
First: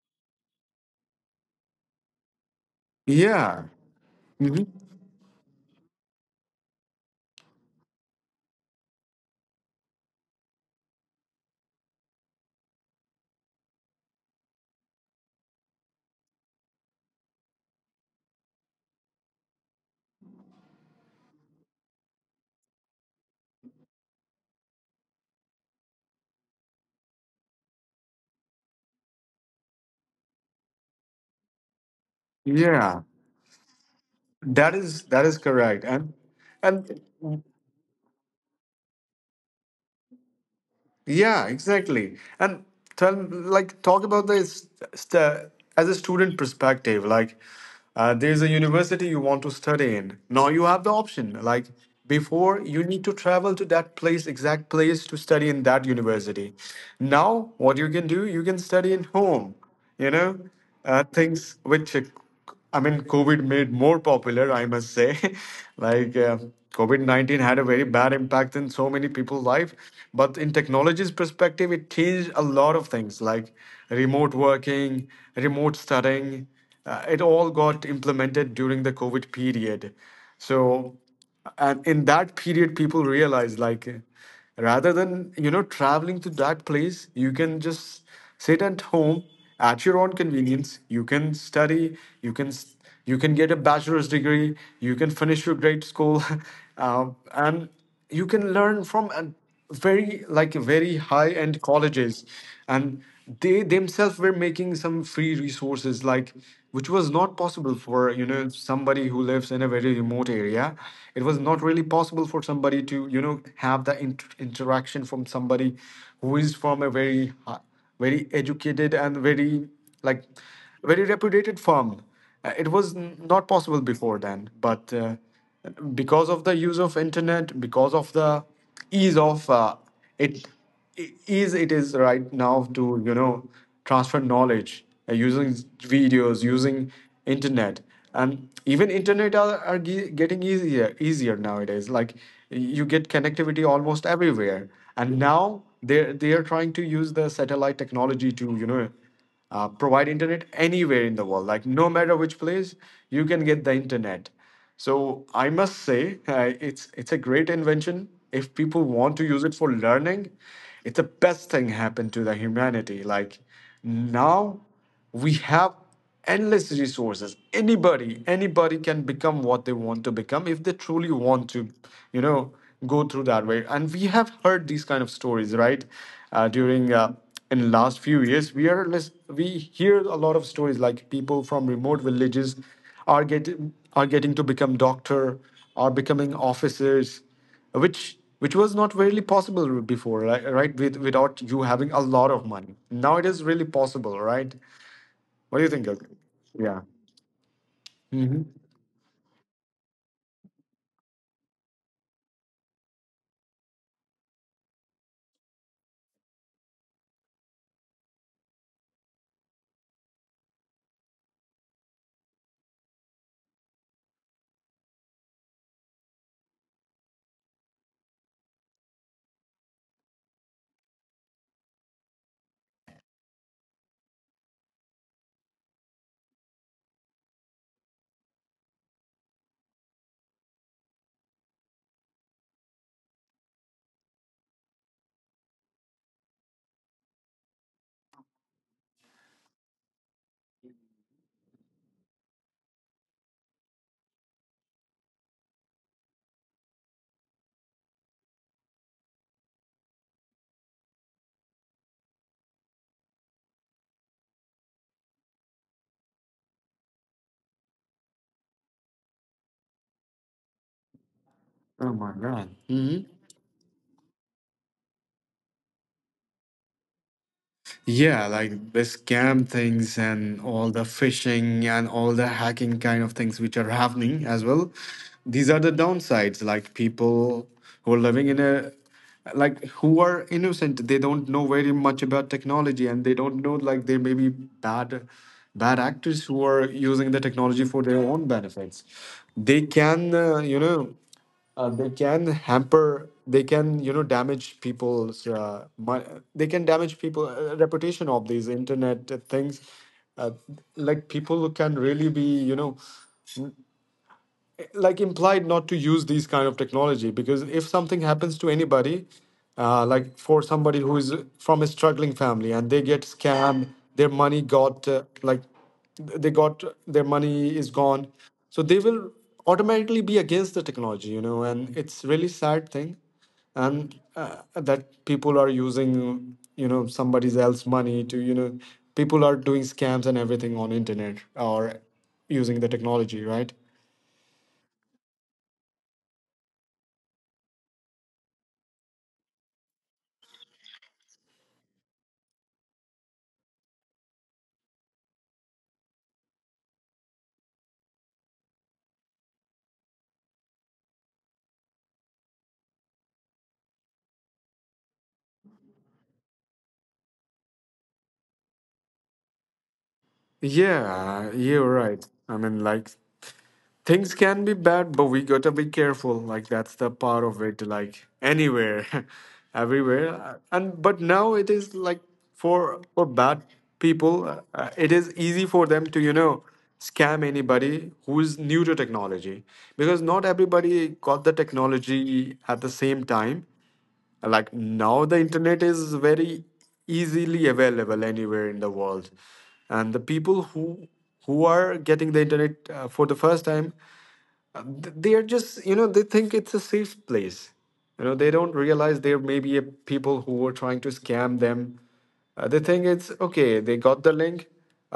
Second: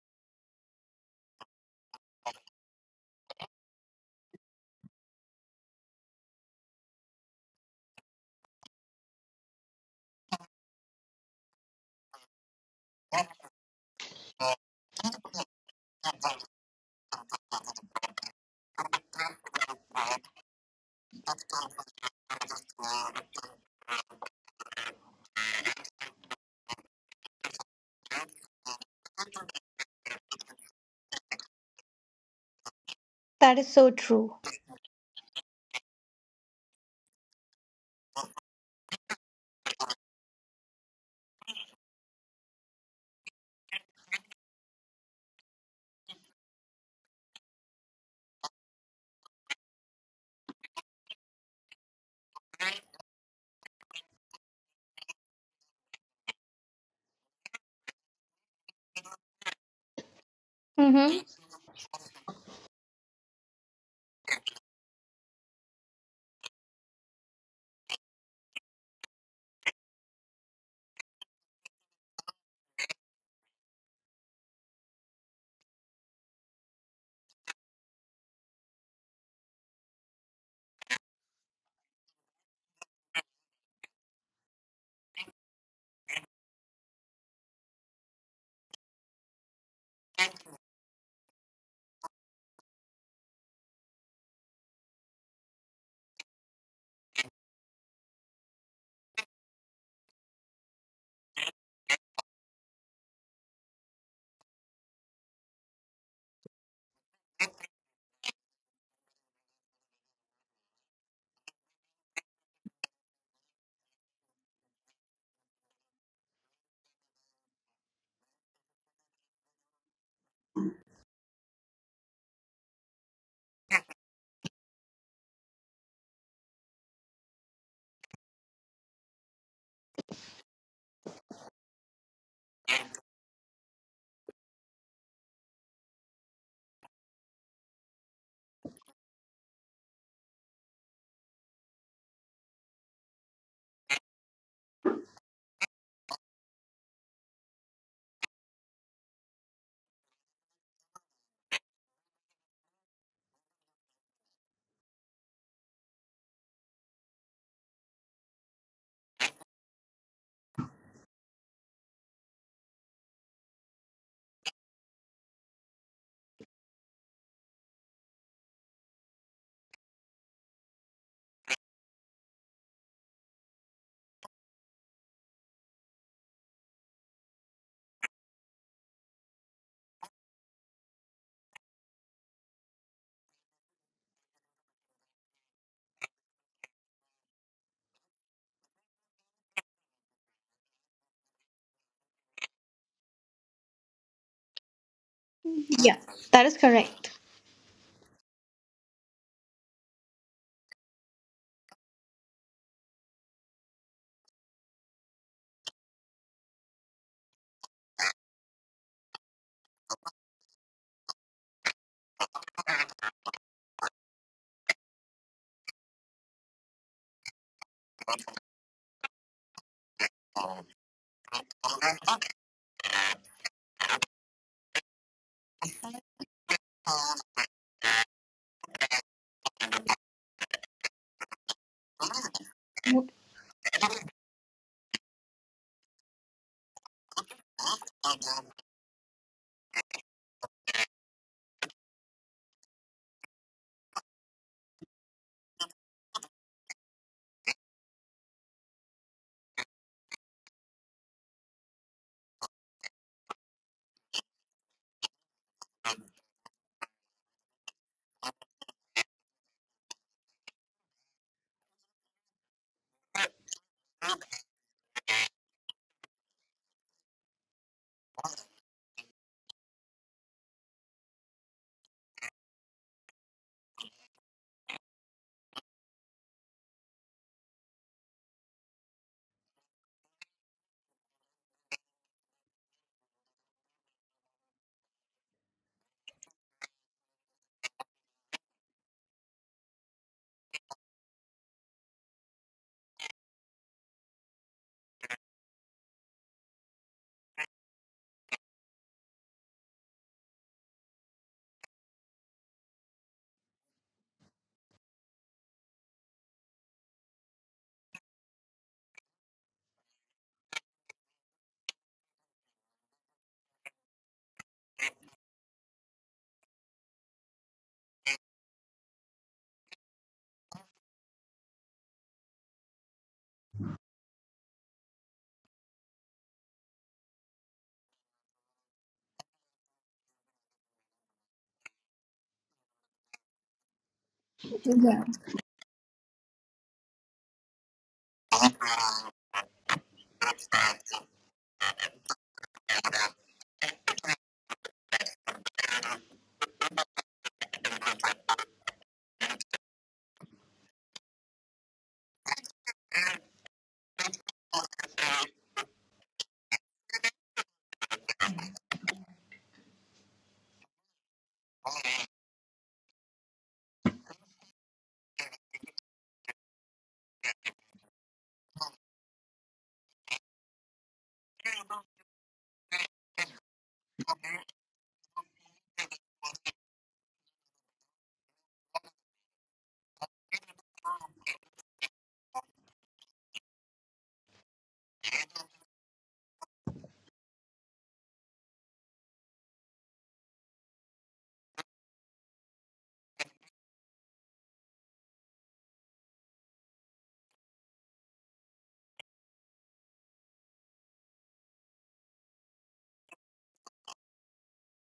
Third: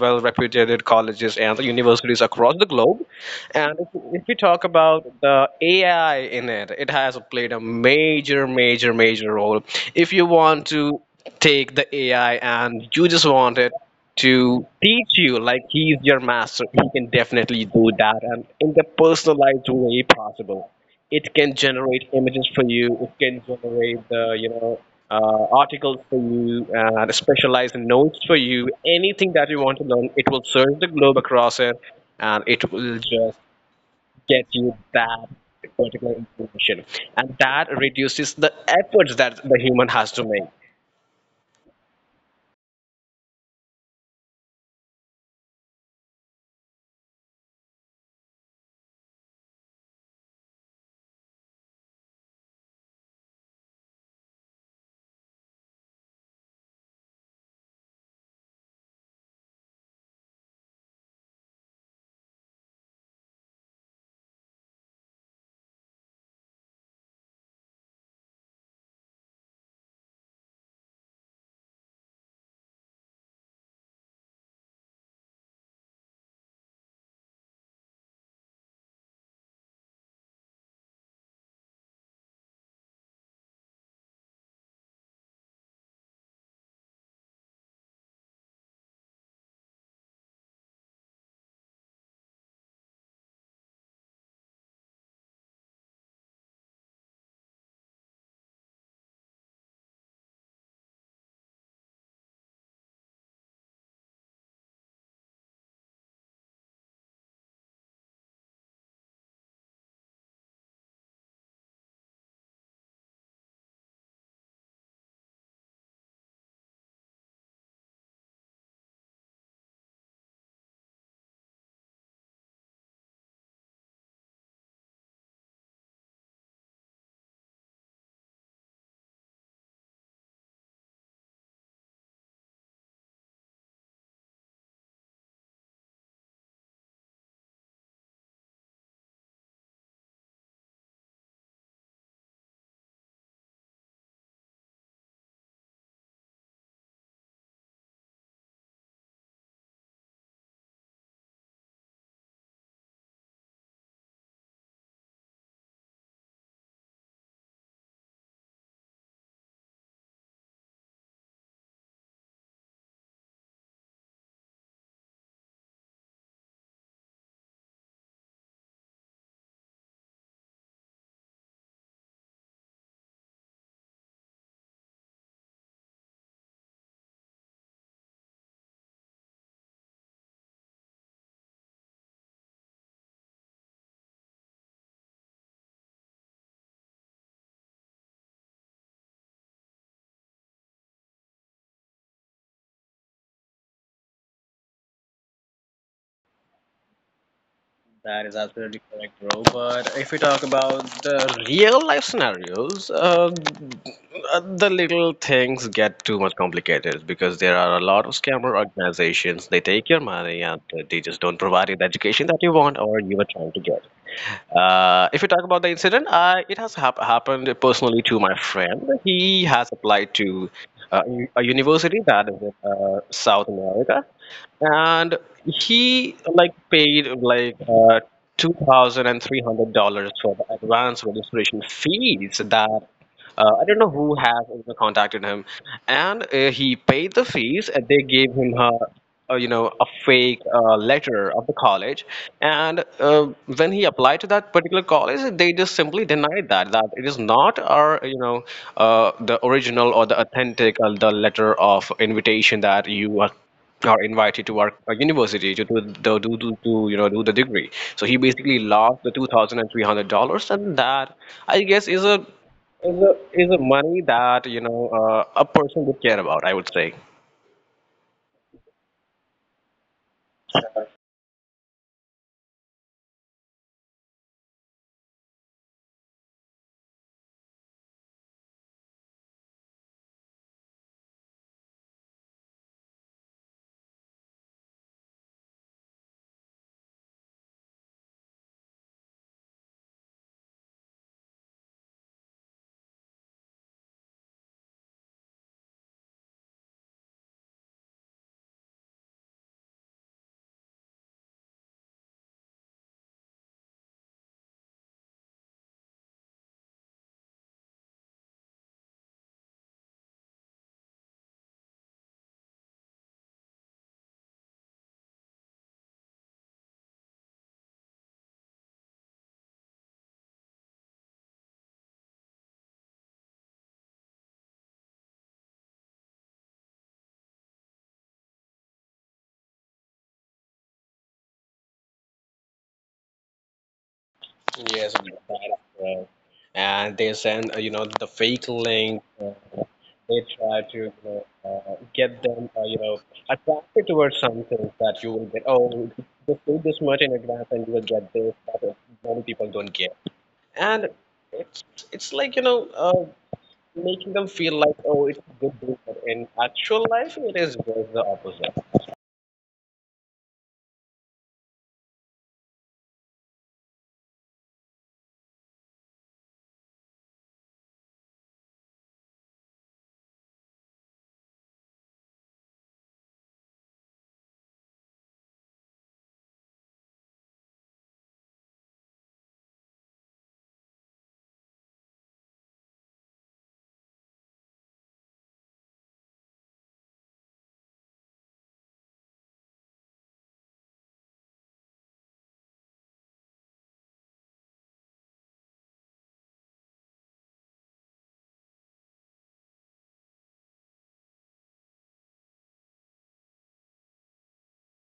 Speaker 3: well reputed colleges and the universities across the globe.
Speaker 2: yeah.
Speaker 3: And if we talk
Speaker 2: Hmm,
Speaker 3: about the AI in it, it has played a major, major, major role. If you want to take the AI and you just want it to teach you, like he's your master, he can definitely do that and in the personalized way possible. It can generate images for you, it can generate the, you know, articles for you, and specialized notes for you. Anything that you want to learn, it will search the globe across it, and it will
Speaker 2: yeah.
Speaker 3: just
Speaker 1: That is so true.
Speaker 3: get you
Speaker 2: That is,
Speaker 3: that
Speaker 2: that is correct,
Speaker 3: particular information,
Speaker 2: and
Speaker 3: and that reduces the efforts that the human has to make.
Speaker 2: yeah, exactly. And tell, like, talk about this, st as a student perspective. Like, there's a university you want to study in. Now you have the option. Like, before you need to travel to that place, exact place, to study in that university. Now, what you can do, you can study in home, you know,
Speaker 1: Mm-hmm.
Speaker 2: things which, I mean, COVID made more popular, I must say. Like COVID -19 had a very bad impact in so many people's life. But in technology's perspective, it changed a lot of things, like remote working, remote studying. It all got implemented during the COVID period. So, and in that period, people realized, like, rather than traveling to that place, you can just sit at home at your own convenience. You can study, you can you can get a bachelor's degree, you can finish your grade school and you can learn from an very, like, very high end colleges, and they themselves were making some free resources, like, which was not possible for, you know, somebody who lives in a very remote area. It was not really possible for somebody to, you know, have the interaction from somebody who is from a very very educated and very, like, very reputed firm. It was not possible before then, but because of the use of internet, because of the ease of it, ease it is right now to, you know, transfer knowledge, using videos, using internet. And even internet are getting easier easier nowadays, like you get connectivity almost everywhere, and now they are trying to use the satellite technology to, you know, provide internet anywhere in the world, like, no matter which place you can get the internet. So I must say, it's a great invention. If people want to use it for learning, it's the best thing happened to the humanity. Like, now we have endless resources. Anybody, anybody can become what they want to become if they truly want to, you know, go through that way. And we have heard these kind of stories, right? During in the last few years, we we hear a lot of stories, like people from remote villages are getting to become doctor, are becoming officers, which which was not really possible before, right, right? With, without you having a lot of money, now it is really possible, right? What do you think?
Speaker 1: Yeah,
Speaker 2: Of,
Speaker 1: that is
Speaker 2: yeah.
Speaker 1: correct.
Speaker 3: That is absolutely correct, bro. But if we talk about the real life scenarios, the little things get too much complicated because there are a lot of scammer organizations, they take your money, and they just don't provide you the education that you want or you were trying to get. If you talk about the incident, it has happened personally to my friend. He has applied to a university that is in South America, and he like paid like $2,300 for the advance registration fees that I don't know who has ever contacted him, and he paid the fees, and they gave him a, you know, a fake letter of the college, and when he applied to that particular college, they just simply denied that it is not our you know the original or the authentic the letter of invitation that you are or invited to our a university to do the do to you know do the degree. So he basically lost the $2,300, and that I guess
Speaker 2: Oh
Speaker 3: is
Speaker 2: my
Speaker 3: a
Speaker 2: god.
Speaker 3: is
Speaker 2: Hmm.
Speaker 3: a is a money that you know a person would care about, I would say.
Speaker 2: Yeah, like the scam things and all the phishing and all the hacking kind of things which are happening as well. These are the downsides. Like, people who are living in a, like, who are innocent, they don't know very much about technology, and they don't know, like, there may be bad, bad actors who are using the technology for their own benefits. They can, they can hamper, they can, you know, damage people's they can damage people reputation of these internet things. uh, like, people can really be, you know, like, implied not to use these kind of technology, because if something happens to anybody, like for somebody who is from a struggling family and they get scammed, their money got like, they got, their money is gone, so they will automatically be against the technology, you know, and it's really sad thing. And that people are using, you know, somebody's else money to, you know, people are doing scams and everything on internet, or using the technology, right?
Speaker 3: Yes, that is correct. And they send you know the fake link. They try to you know, get them you know attracted towards something that you will get. Oh, just do this much in advance, and you will get this. But many people don't care. And it's it's like you know making them feel like, oh, it's a good thing, but in actual life it is just the opposite.
Speaker 2: Yeah, you're right. I mean, like, things can be bad, but we gotta be careful. Like, that's the part of it. Like, anywhere, everywhere. And but now it is like, for bad people, it is easy for them to, you know, scam anybody who's new to technology, because not everybody got the technology at the same time. Like, now the internet is very easily available anywhere in the world, and the people who are getting the internet for the first time, they are just, you know, they think it's a safe place. You know, they don't realize there may be a people who were trying to scam them. They think it's okay, they got the link,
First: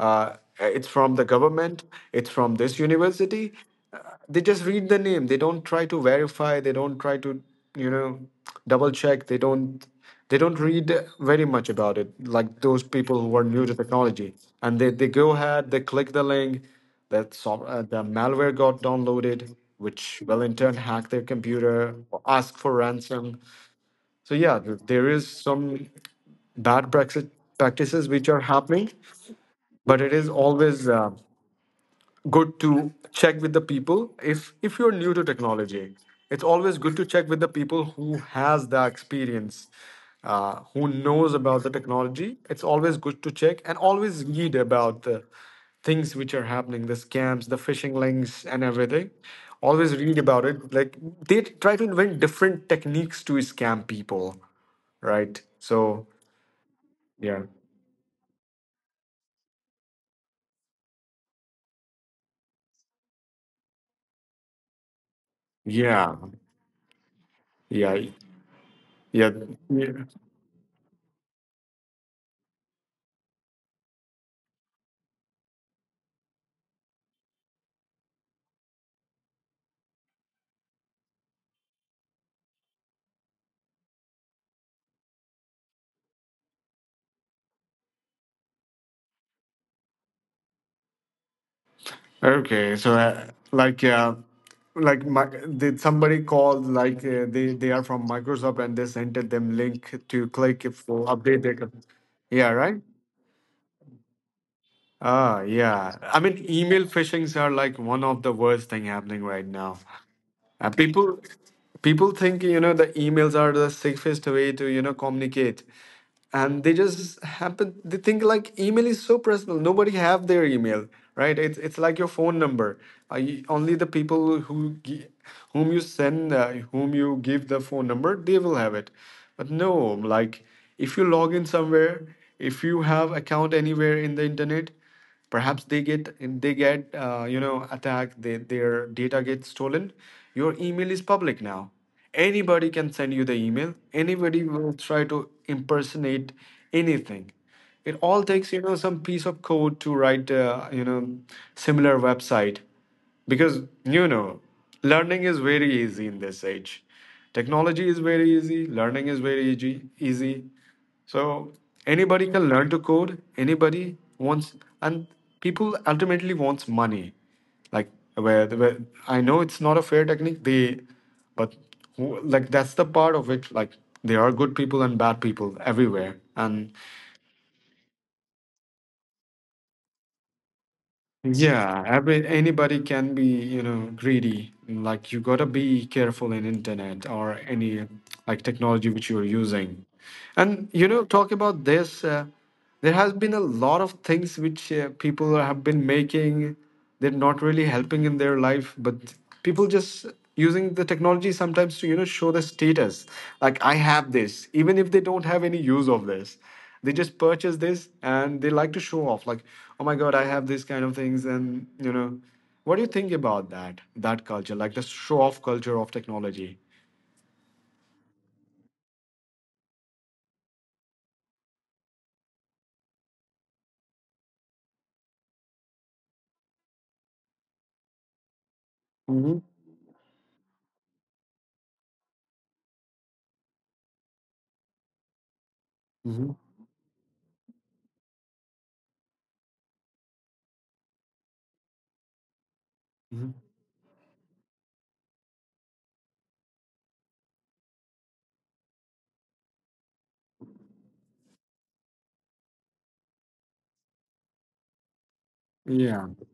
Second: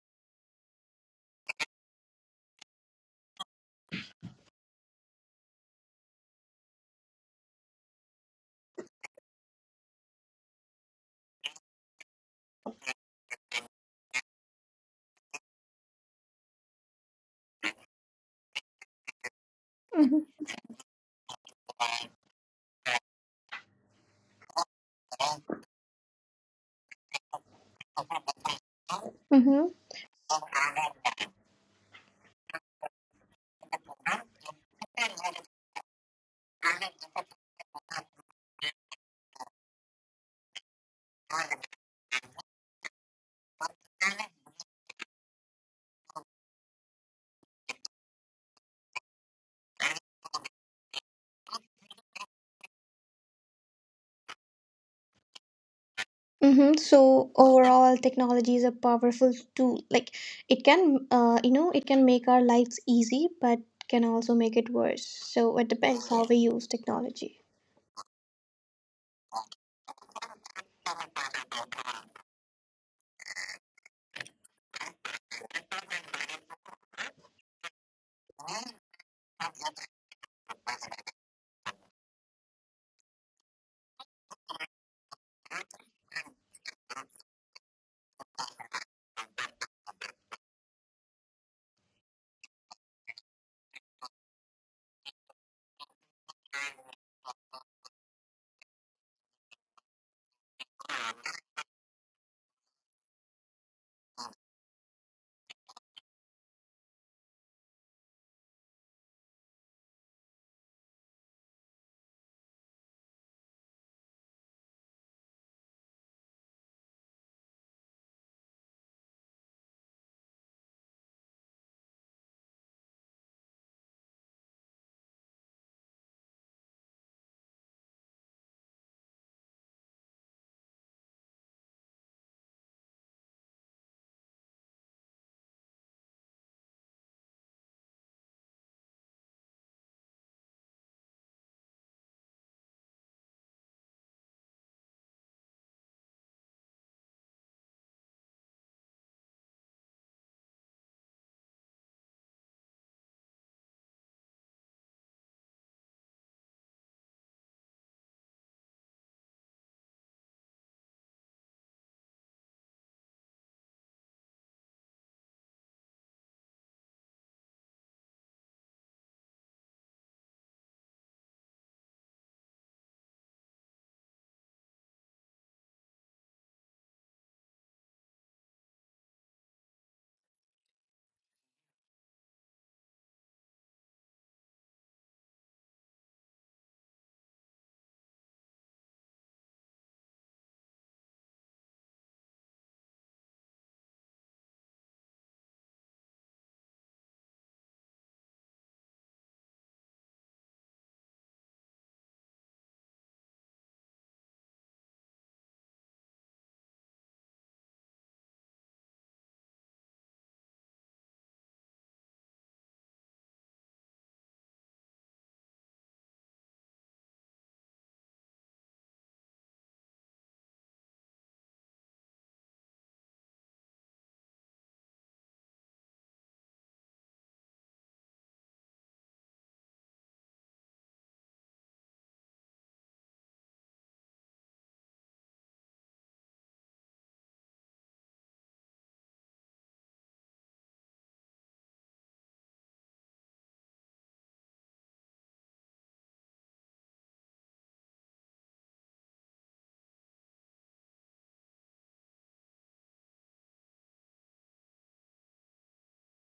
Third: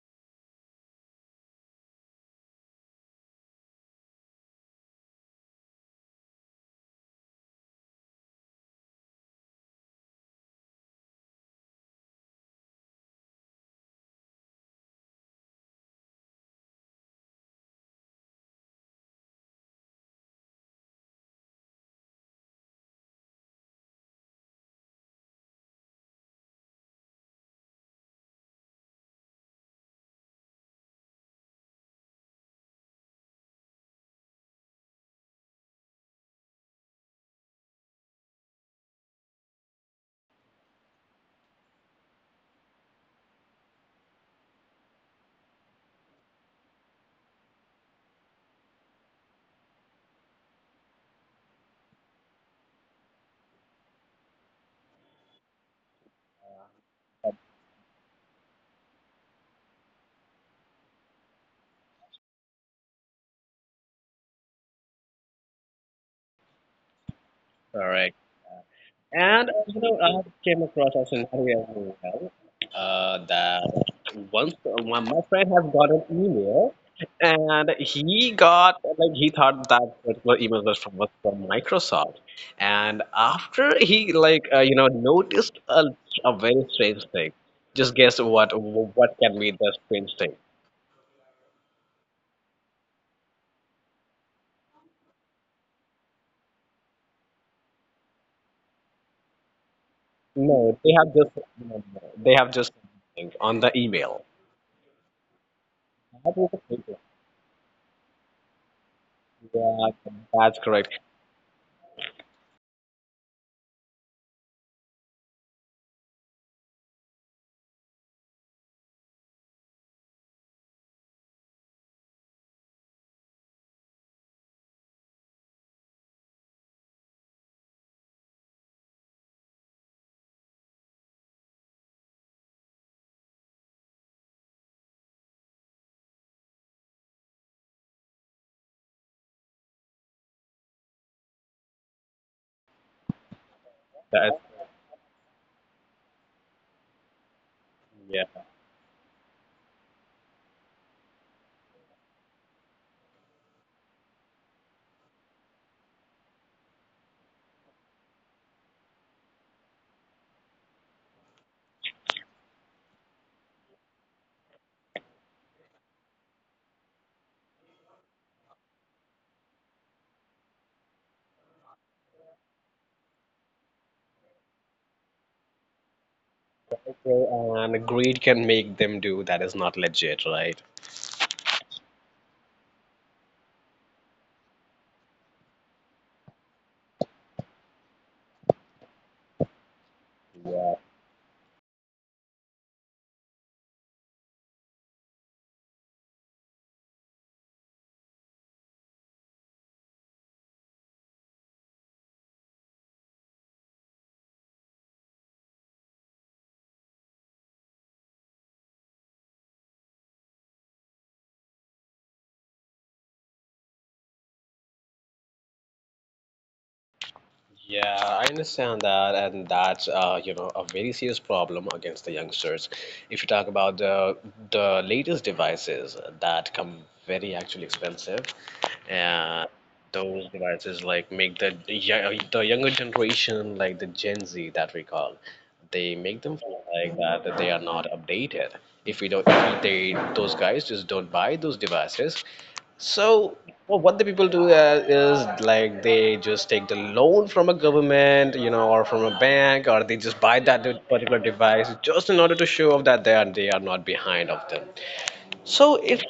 Speaker 2: uh, uh, it's from the government, it's from this university, uh, they just read the name, they don't try to verify, they don't try to, you know, double check, they don't, they don't read very much about it, like, those people who are new to technology, and they go ahead, they click the link, that soft, the malware got downloaded, which will
Speaker 1: Mm-hmm.
Speaker 2: in turn hack their computer or ask for ransom. So yeah, there is some bad practices which are happening, but it is always good to check with the people. If you're new to technology, it's always good to check with the people who has the experience, who knows about the technology. It's always good to check and always read about the things which are happening, the scams, the phishing links and everything. Always read about it, like, they try to invent different techniques to scam people, right? So
Speaker 1: Mm-hmm. So
Speaker 2: yeah,
Speaker 1: overall, technology is a powerful tool. Like it can, you know, it can make our lives easy, but can also make it worse. So it depends
Speaker 2: yeah,
Speaker 1: how we use technology.
Speaker 2: yeah,
Speaker 3: Correct.
Speaker 2: yeah.
Speaker 3: And you know, I came across a scenario as well, that once my friend has got an email, and he got like he thought that particular email was from Microsoft, and after he like you know noticed a very strange thing. Just guess what can be the strange thing?
Speaker 2: Okay, so like my, did somebody called, like, they are from Microsoft and they sent it them link to click
Speaker 3: No,
Speaker 2: for
Speaker 3: they have
Speaker 2: update
Speaker 3: just
Speaker 2: their com- yeah,
Speaker 3: they have
Speaker 2: right.
Speaker 3: just on the email.
Speaker 2: Ah yeah, I mean email phishings are like one of the worst thing happening right now.
Speaker 3: That's
Speaker 2: People,
Speaker 3: correct.
Speaker 2: people think, you know, the emails are the safest way to, you know, communicate, and they just happen, they think, like, email is so personal, nobody have their email, right, it's like your phone number. Only the people whom you send, whom you give the phone number, they will have it. But no, like, if you log in somewhere, if you have account anywhere in the internet, perhaps they get, they get you know, attacked, they, their data gets stolen, your email is public now, anybody can send you the email, anybody
Speaker 3: That's,
Speaker 2: will try to impersonate anything. It all takes, you
Speaker 3: yeah.
Speaker 2: know, some piece of code to write, similar website, because, you know, learning is very easy in this age, technology is very easy, learning is very easy, easy. So anybody can learn to code. Anybody wants, and people ultimately wants money. Like, where, where, I know it's not a fair technique. They, but like, that's the part of it. Like, there are good people and bad people everywhere, and
Speaker 3: Okay, and a grade can make them do that is not legit, right?
Speaker 2: yeah, every, anybody can be, you know, greedy. Like, you gotta be careful in internet or any, like, technology which you're using. And, you know, talk about this. There has been a lot of things which, people have been making, they're not really helping in their life, but people just using the technology sometimes to, you know, show the status, like, I have this. Even if they don't have any use of this, they just purchase this, and they like to show off, like, oh my god, I have these kind of things. And, you know, what do you think about that, that culture, like the show off culture of technology?
Speaker 3: Yeah, I understand that, and that's you know a very serious problem against the youngsters. If you talk about the latest devices that come very actually expensive,
Speaker 2: Hmm,
Speaker 3: and those devices like make the the younger generation, like the Gen Z that we call, they
Speaker 2: hmm,
Speaker 3: make them feel like that they are not updated. If we don't, if they those guys just don't buy those devices,
Speaker 2: hmm,
Speaker 3: so, well, what the people do is like they just take the loan from a government, you know, or from a bank, or they just buy that particular device just in order to show off that they are not behind of them. So
Speaker 2: yeah.
Speaker 3: it's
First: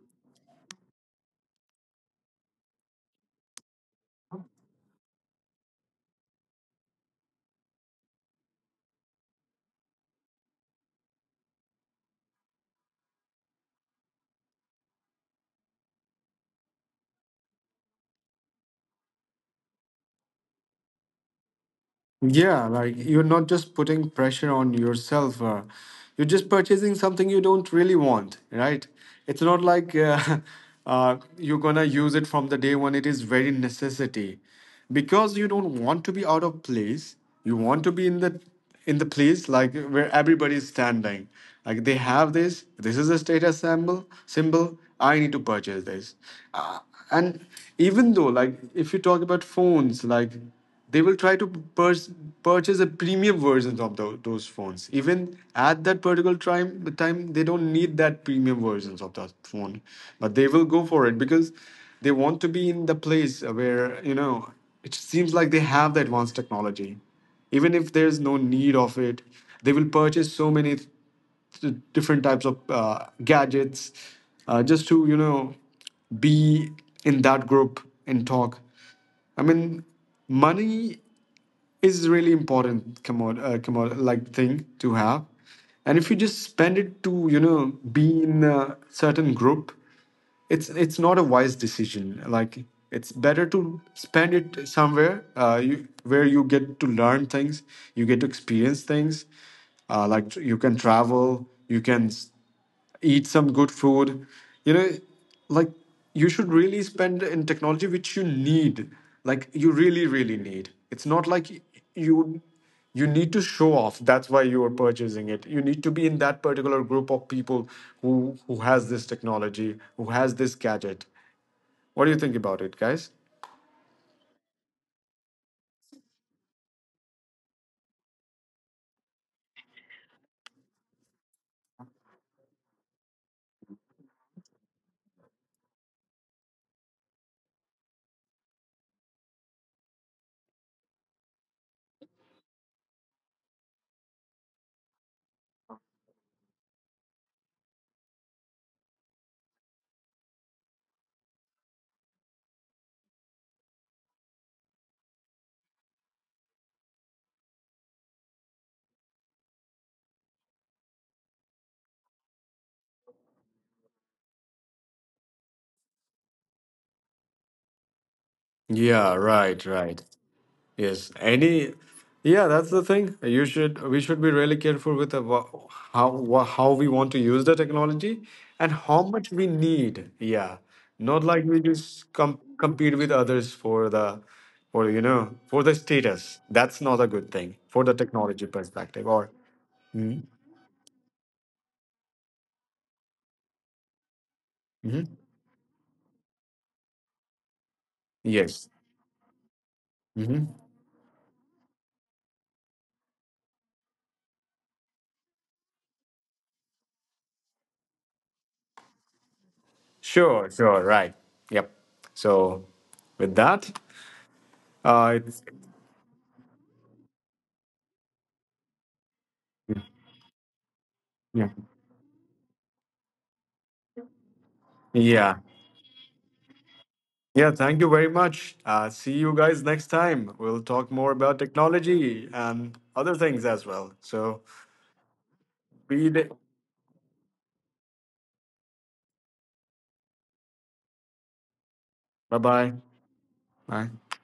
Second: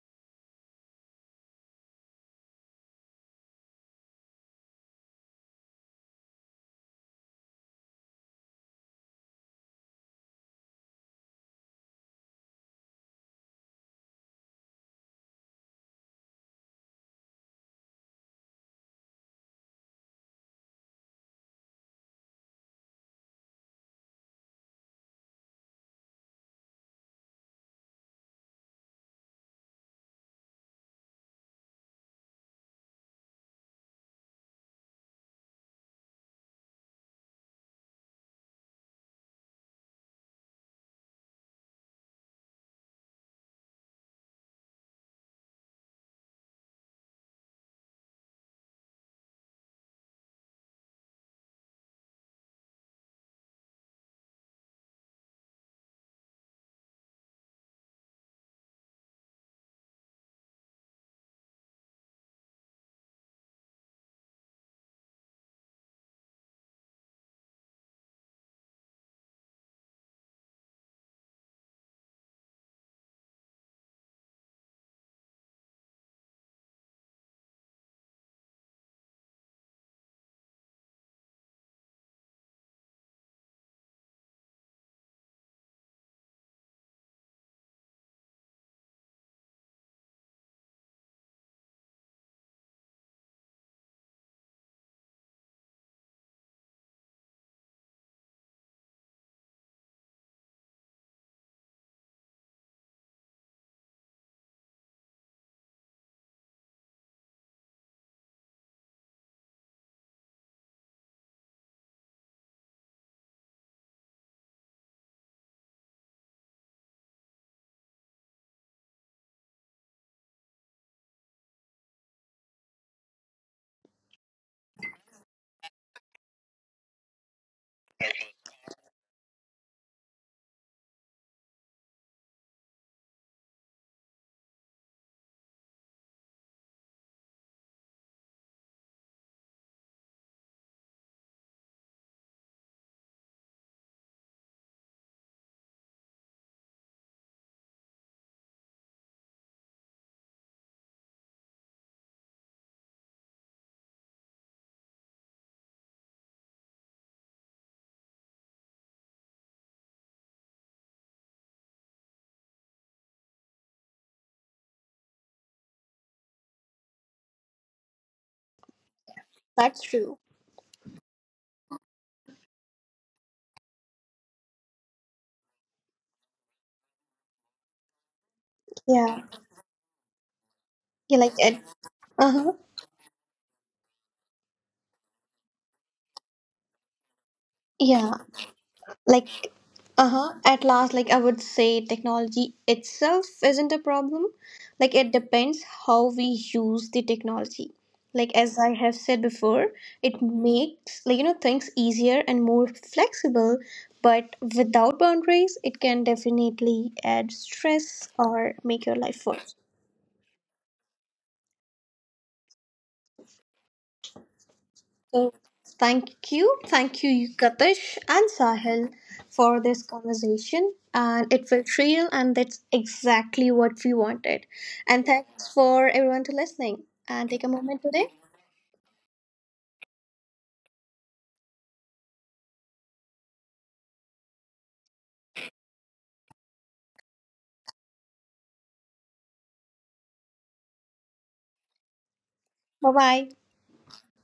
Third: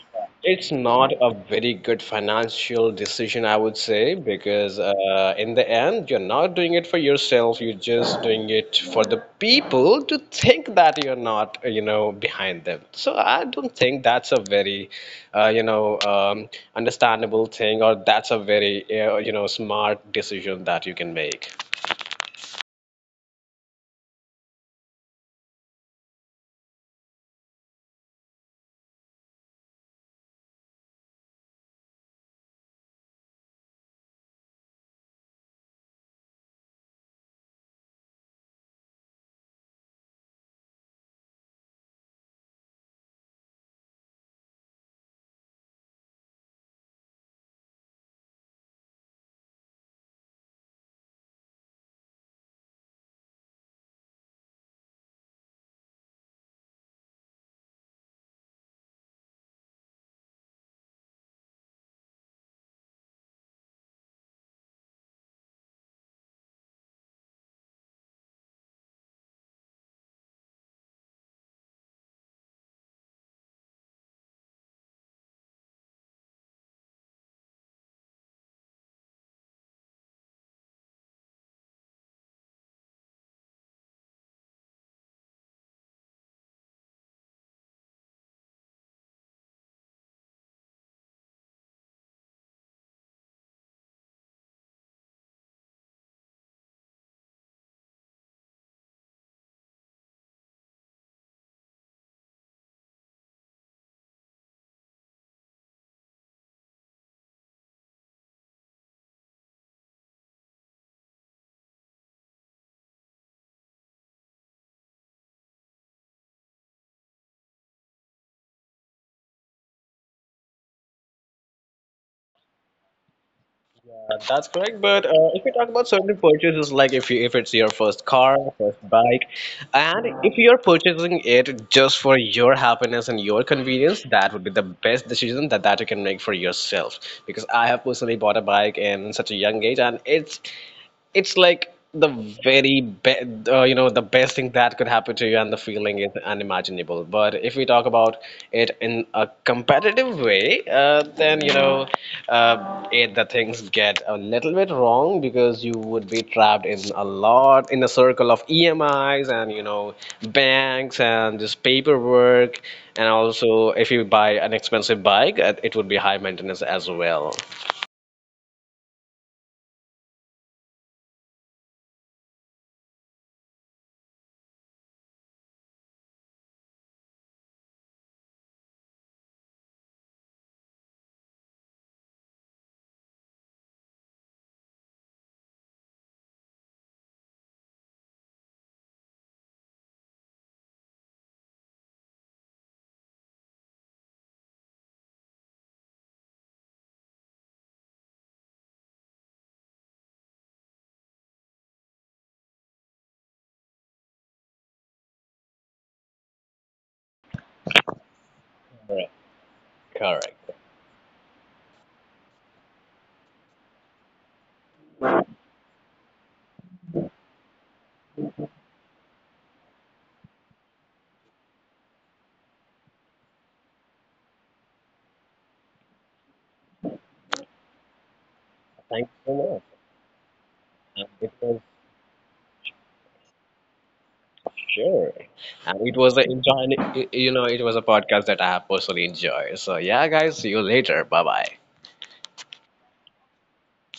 Speaker 3: it's not a very good financial decision, I would say, because in the end, you're not doing it for yourself. You're just doing it for the people to think that you're not, you know, behind them. So I don't think that's a very, you know, understandable thing, or that's a very, you know, smart decision that you can make.
Speaker 2: Yeah, like, you're not just putting pressure on yourself. You're just purchasing something you don't really want, right? It's not like you're gonna use it from the day when it is very necessity, because you don't want to be out of place. You want to be in the, in the place, like, where everybody is standing. Like, they have this. This is a status symbol. Symbol. I need to purchase this. Uh, and even though, like, if you talk about phones, like, they will try to pur- purchase a premium versions of those phones. Even at that particular time, the time they don't need that premium versions of that phone, but they will go for it because they want to be in the place where, you know, it seems like they have the advanced technology. Even if there's no need of it, they will purchase so many different types of gadgets, just to, you know, be in that group and talk. I mean, money is really important commod, like, thing to have, and if you just spend it to, you know, be in a certain group, it's not a wise decision. Like, it's better to spend it somewhere where you get to learn things, you get to experience things, like, you can travel, you can eat some good food, you know, like, you should really spend in technology which you need, like, you really really need. It's not like you you need to show off. That's why you are purchasing it. You need to be in that particular group of people who has this technology, who has this gadget. What do you think about it, guys?
Speaker 3: That's correct, but if you talk about certain purchases, like if it's your first car, first bike, and if you're purchasing it just for your happiness and your convenience, that would be the best decision that you can make for yourself. Because I have personally bought a bike in such a young age, and it's like the very be you know the best thing that could happen to you, and the feeling is unimaginable. But if we talk about it in a competitive way, then you know it, the things get a little bit wrong because you would be trapped in a lot in a circle of EMIs and you know banks and just paperwork, and also if you buy an expensive bike, it would be high maintenance as well.
Speaker 2: Yeah, right,
Speaker 1: That's
Speaker 2: right.
Speaker 1: true.
Speaker 2: Yes, any, yeah, that's the thing. You should, we should be really careful with about how how we want to use the technology and how
Speaker 1: Yeah.
Speaker 2: much we need. Yeah,
Speaker 1: Yeah.
Speaker 2: not
Speaker 1: Like
Speaker 2: like
Speaker 1: it.
Speaker 2: we just
Speaker 1: Uh huh.
Speaker 2: compete with others for the, for, you know, for the status. That's not a good thing for the
Speaker 1: Yeah,
Speaker 2: technology perspective. Or
Speaker 1: like uh-huh, at last like I would say technology itself isn't a problem. Like it
Speaker 2: mhm.
Speaker 1: depends how we use the technology. Like as
Speaker 2: Yes,
Speaker 1: I have said before, it
Speaker 2: hmm.
Speaker 1: makes you know things easier and more flexible, but without boundaries it can definitely add stress or make your life worse.
Speaker 2: Sure, sure, right, yep. So with that,
Speaker 1: So
Speaker 2: it's,
Speaker 1: thank you, Katish and Sahil, for this conversation. And it
Speaker 2: yeah,
Speaker 1: felt real, and that's exactly what we wanted. And
Speaker 2: yeah.
Speaker 1: thanks for everyone to listening. And take a
Speaker 2: Yeah, thank
Speaker 1: moment
Speaker 2: you very
Speaker 1: today.
Speaker 2: much. See you
Speaker 3: Thank
Speaker 2: guys next time. We'll talk more about technology and other things as well. So,
Speaker 3: you. And it
Speaker 2: be
Speaker 3: was a enjoy, you know, it was a podcast that I have personally enjoyed. So yeah, guys, see you later. Bye bye.
Speaker 2: bye. Bye.
Speaker 1: Bye bye.
Speaker 2: Bye.